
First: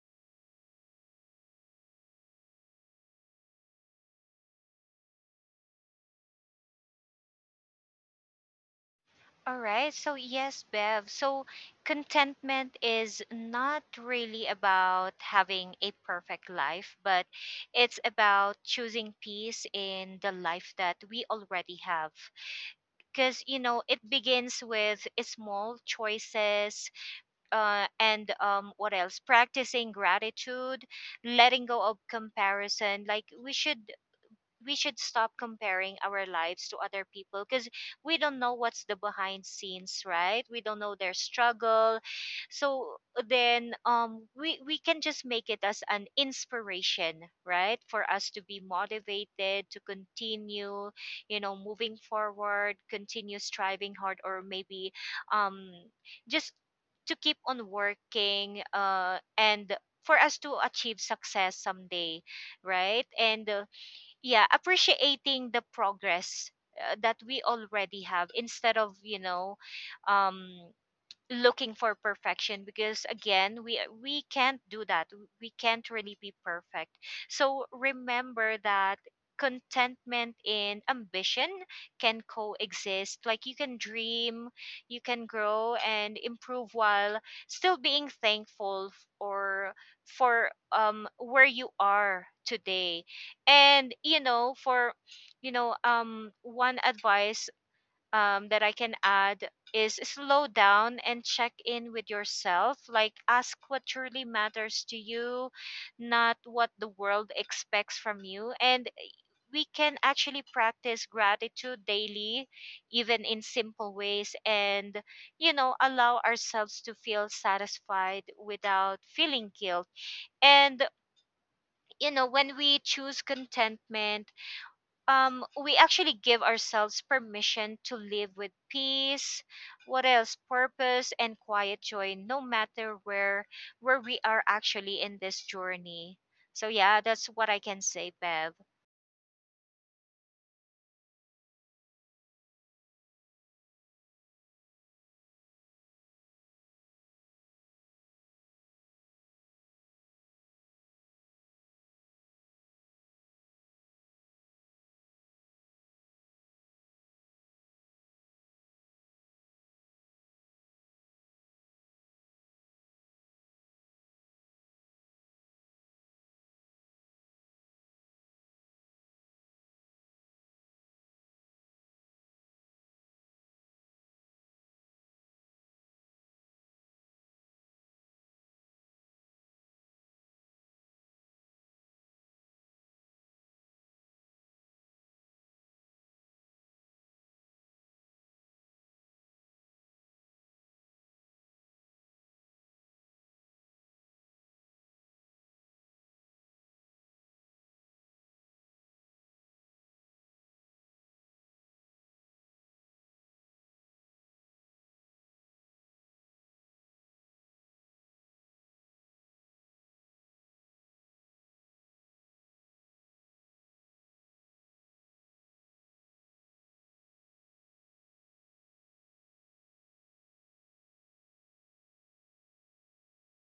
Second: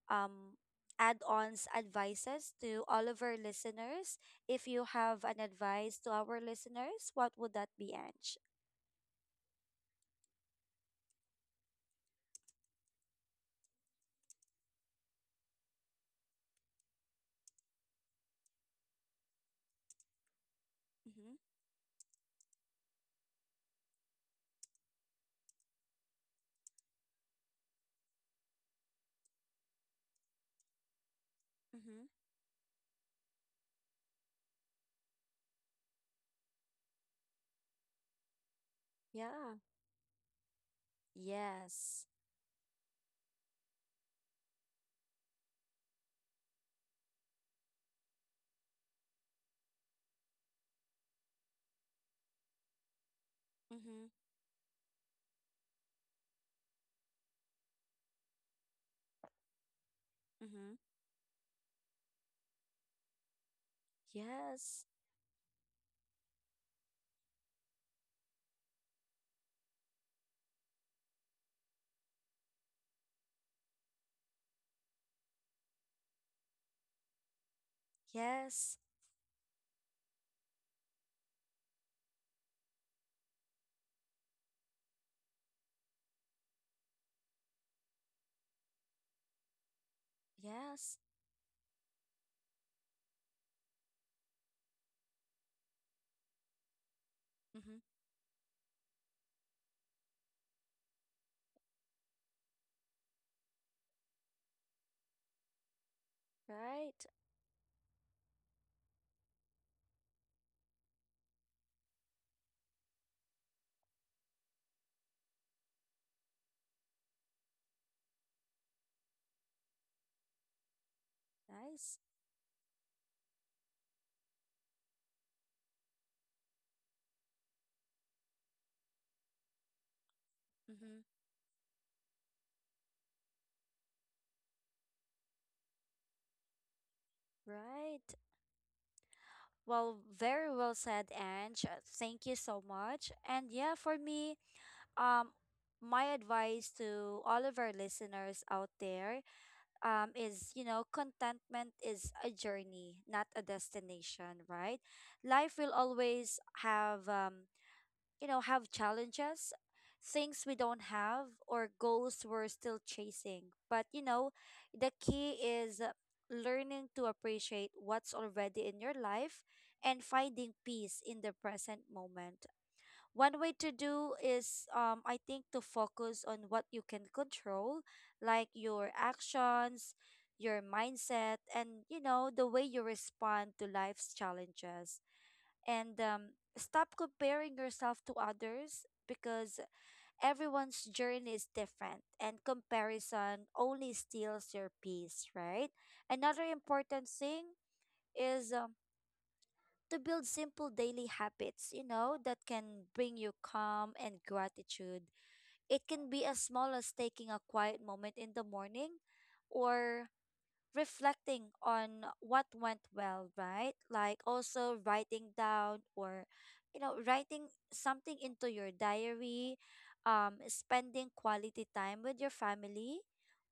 Speaker 1: um, add-ons advices to all of our listeners. If you have an advice to our listeners, what would that be, Ange?
Speaker 2: All right, so yes, Bev. So, contentment is not really about having a perfect life, but it's about choosing peace in the life that we
Speaker 1: Mm-hmm.
Speaker 2: already have. Because, it begins with small choices, and, what else, practicing gratitude, letting go of
Speaker 1: Mm-hmm.
Speaker 2: comparison, like we should stop comparing our lives to other people, because we don't know what's the behind
Speaker 1: Yeah.
Speaker 2: scenes, right? We don't know their struggle.
Speaker 1: Yes.
Speaker 2: So then, we can just make it as an inspiration, right, for us to be motivated to continue, moving forward, continue striving
Speaker 1: Mm-hmm.
Speaker 2: hard, or maybe, um just to keep on working, and for us to
Speaker 1: Mm-hmm.
Speaker 2: achieve success someday, right? And, yeah,
Speaker 1: Yes.
Speaker 2: appreciating the progress, that we already have, instead of, um, looking for perfection, because again, we can't do that. We can't really be perfect. So remember
Speaker 1: Yes.
Speaker 2: that contentment and ambition can coexist. Like, you can dream, you can grow and improve, while still being thankful f- or for
Speaker 1: Yes.
Speaker 2: where you are today. And, for, one advice,
Speaker 1: Mm-hmm.
Speaker 2: that I can add is slow down and check in with yourself. Like, ask what truly matters to you, not what the
Speaker 1: Right.
Speaker 2: world expects from you. And we can actually practice gratitude daily, even in simple ways, and, allow ourselves to feel satisfied without feeling guilt. And,
Speaker 1: Nice.
Speaker 2: when we choose contentment, we actually give ourselves permission to live with peace, what else,
Speaker 1: Mm-hmm.
Speaker 2: purpose, and quiet joy, no matter where we are actually in this journey. So yeah, that's what I can say,
Speaker 1: Right.
Speaker 2: Bev.
Speaker 1: Well, very well said, Ange. Thank you so much. And yeah, for me, um, my advice to all of our listeners out there, is, you know, contentment is a journey, not a destination, right? Life will always have, you know, have challenges, things we don't have, or goals we're still chasing. But, you know, the key is, learning to appreciate what's already in your life and finding peace in the present moment. One way to do is, I think, to focus on what you can control, like your actions, your mindset, and, you know, the way you respond to life's challenges. And stop comparing yourself to others, because everyone's journey is different and comparison only steals your peace, right? Another important thing is, to build simple daily habits, you know, that can bring you calm and gratitude. It can be as small as taking a quiet moment in the morning, or reflecting on what went well, right? Like also writing down, or, you know, writing something into your diary, spending quality time with your family,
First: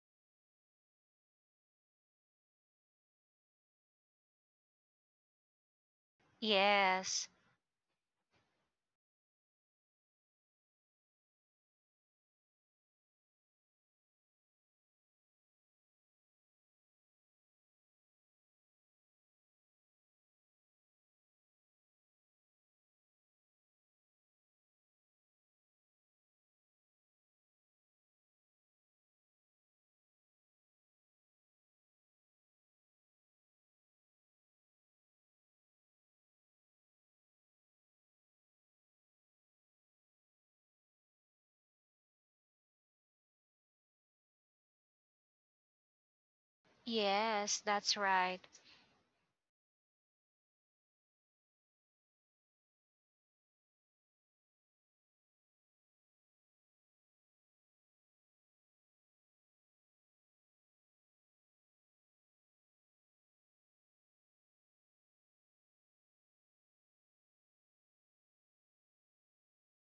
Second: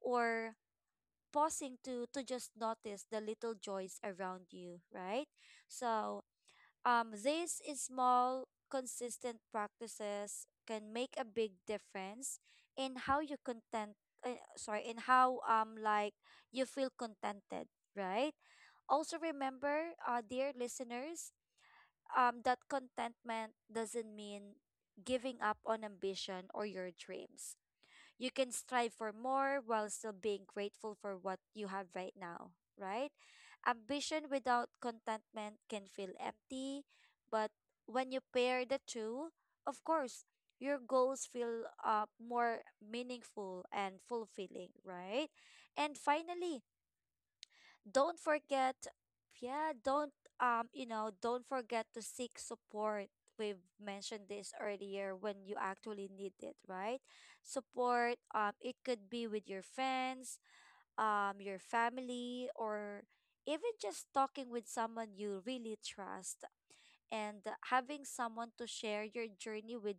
Speaker 1: or pausing to just notice the little joys around you, right? So
Speaker 2: Yes,
Speaker 1: these small, consistent practices can make a big difference in how you content. Sorry, in how, like, you feel contented, right? Also remember, dear listeners, that contentment doesn't mean giving up on ambition or your dreams. You can strive for more while still being grateful for what you have right now, right? Ambition without contentment can feel empty, but when you pair the two, of course, your goals feel, more meaningful and fulfilling, right? And finally,
Speaker 2: yes, that's
Speaker 1: don't
Speaker 2: right.
Speaker 1: forget, yeah don't you know, don't forget to seek support. We've mentioned this earlier, when you actually need it, right? Support, it could be with your friends, your family, or even just talking with someone you really trust. And having someone to share your journey with,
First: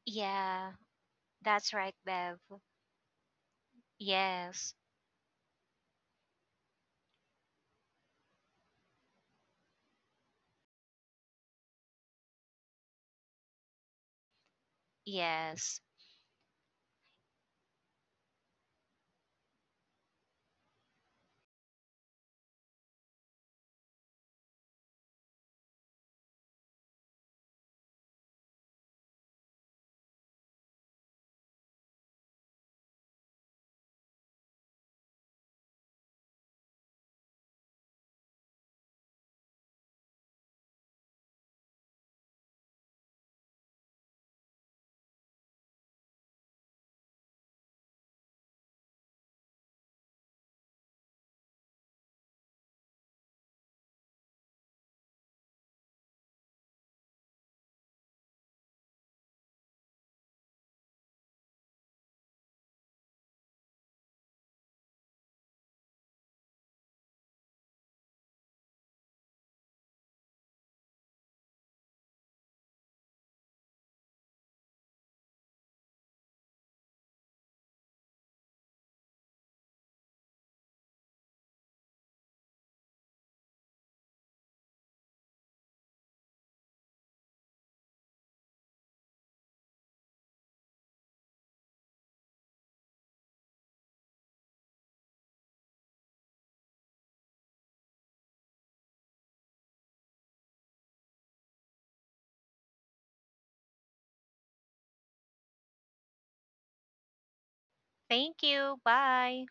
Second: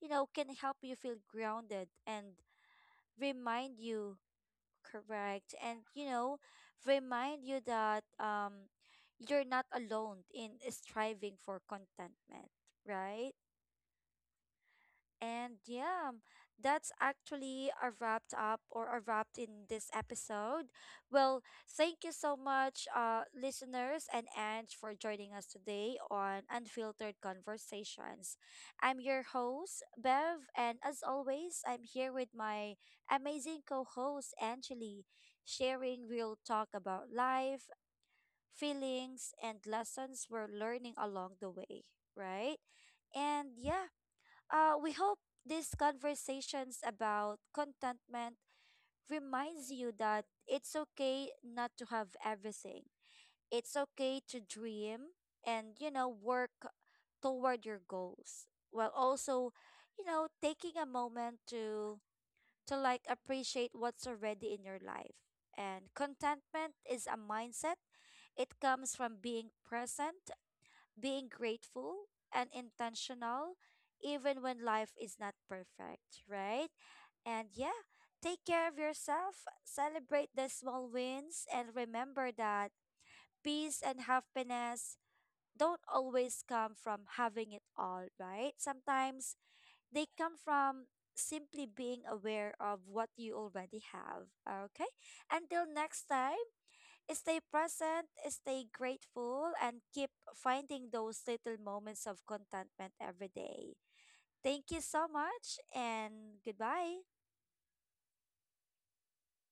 Speaker 1: you know, can
Speaker 2: Yeah,
Speaker 1: help you feel
Speaker 2: that's
Speaker 1: grounded
Speaker 2: right,
Speaker 1: and
Speaker 2: Bev.
Speaker 1: remind you.
Speaker 2: Yes,
Speaker 1: Correct. And you know, remind you that you're not alone in striving for contentment, right? And
Speaker 2: yes.
Speaker 1: yeah, that's actually a wrapped up, or a wrapped in this episode. Well, thank you so much, listeners and Ange, for joining us today on Unfiltered Conversations. I'm your host, Bev, and as always, I'm here with my amazing co host, Angeli, sharing real talk about life, feelings, and lessons we're learning along the way, right? And yeah, we hope these conversations about contentment reminds you that it's okay not to have everything. It's okay to dream and, you know, work toward your goals while also, you know, taking a moment to like appreciate what's already in your life. And contentment is a mindset. It comes from being present, being grateful and intentional, even when life is not perfect, right? And yeah, take care of yourself, celebrate the small wins, and remember that peace and happiness don't always come from having it all, right? Sometimes they come from simply being aware of what you already have. Okay? Until next time, stay present, stay grateful, and keep finding those little moments of contentment every day. Thank you so much, and goodbye.
Speaker 2: Thank you. Bye.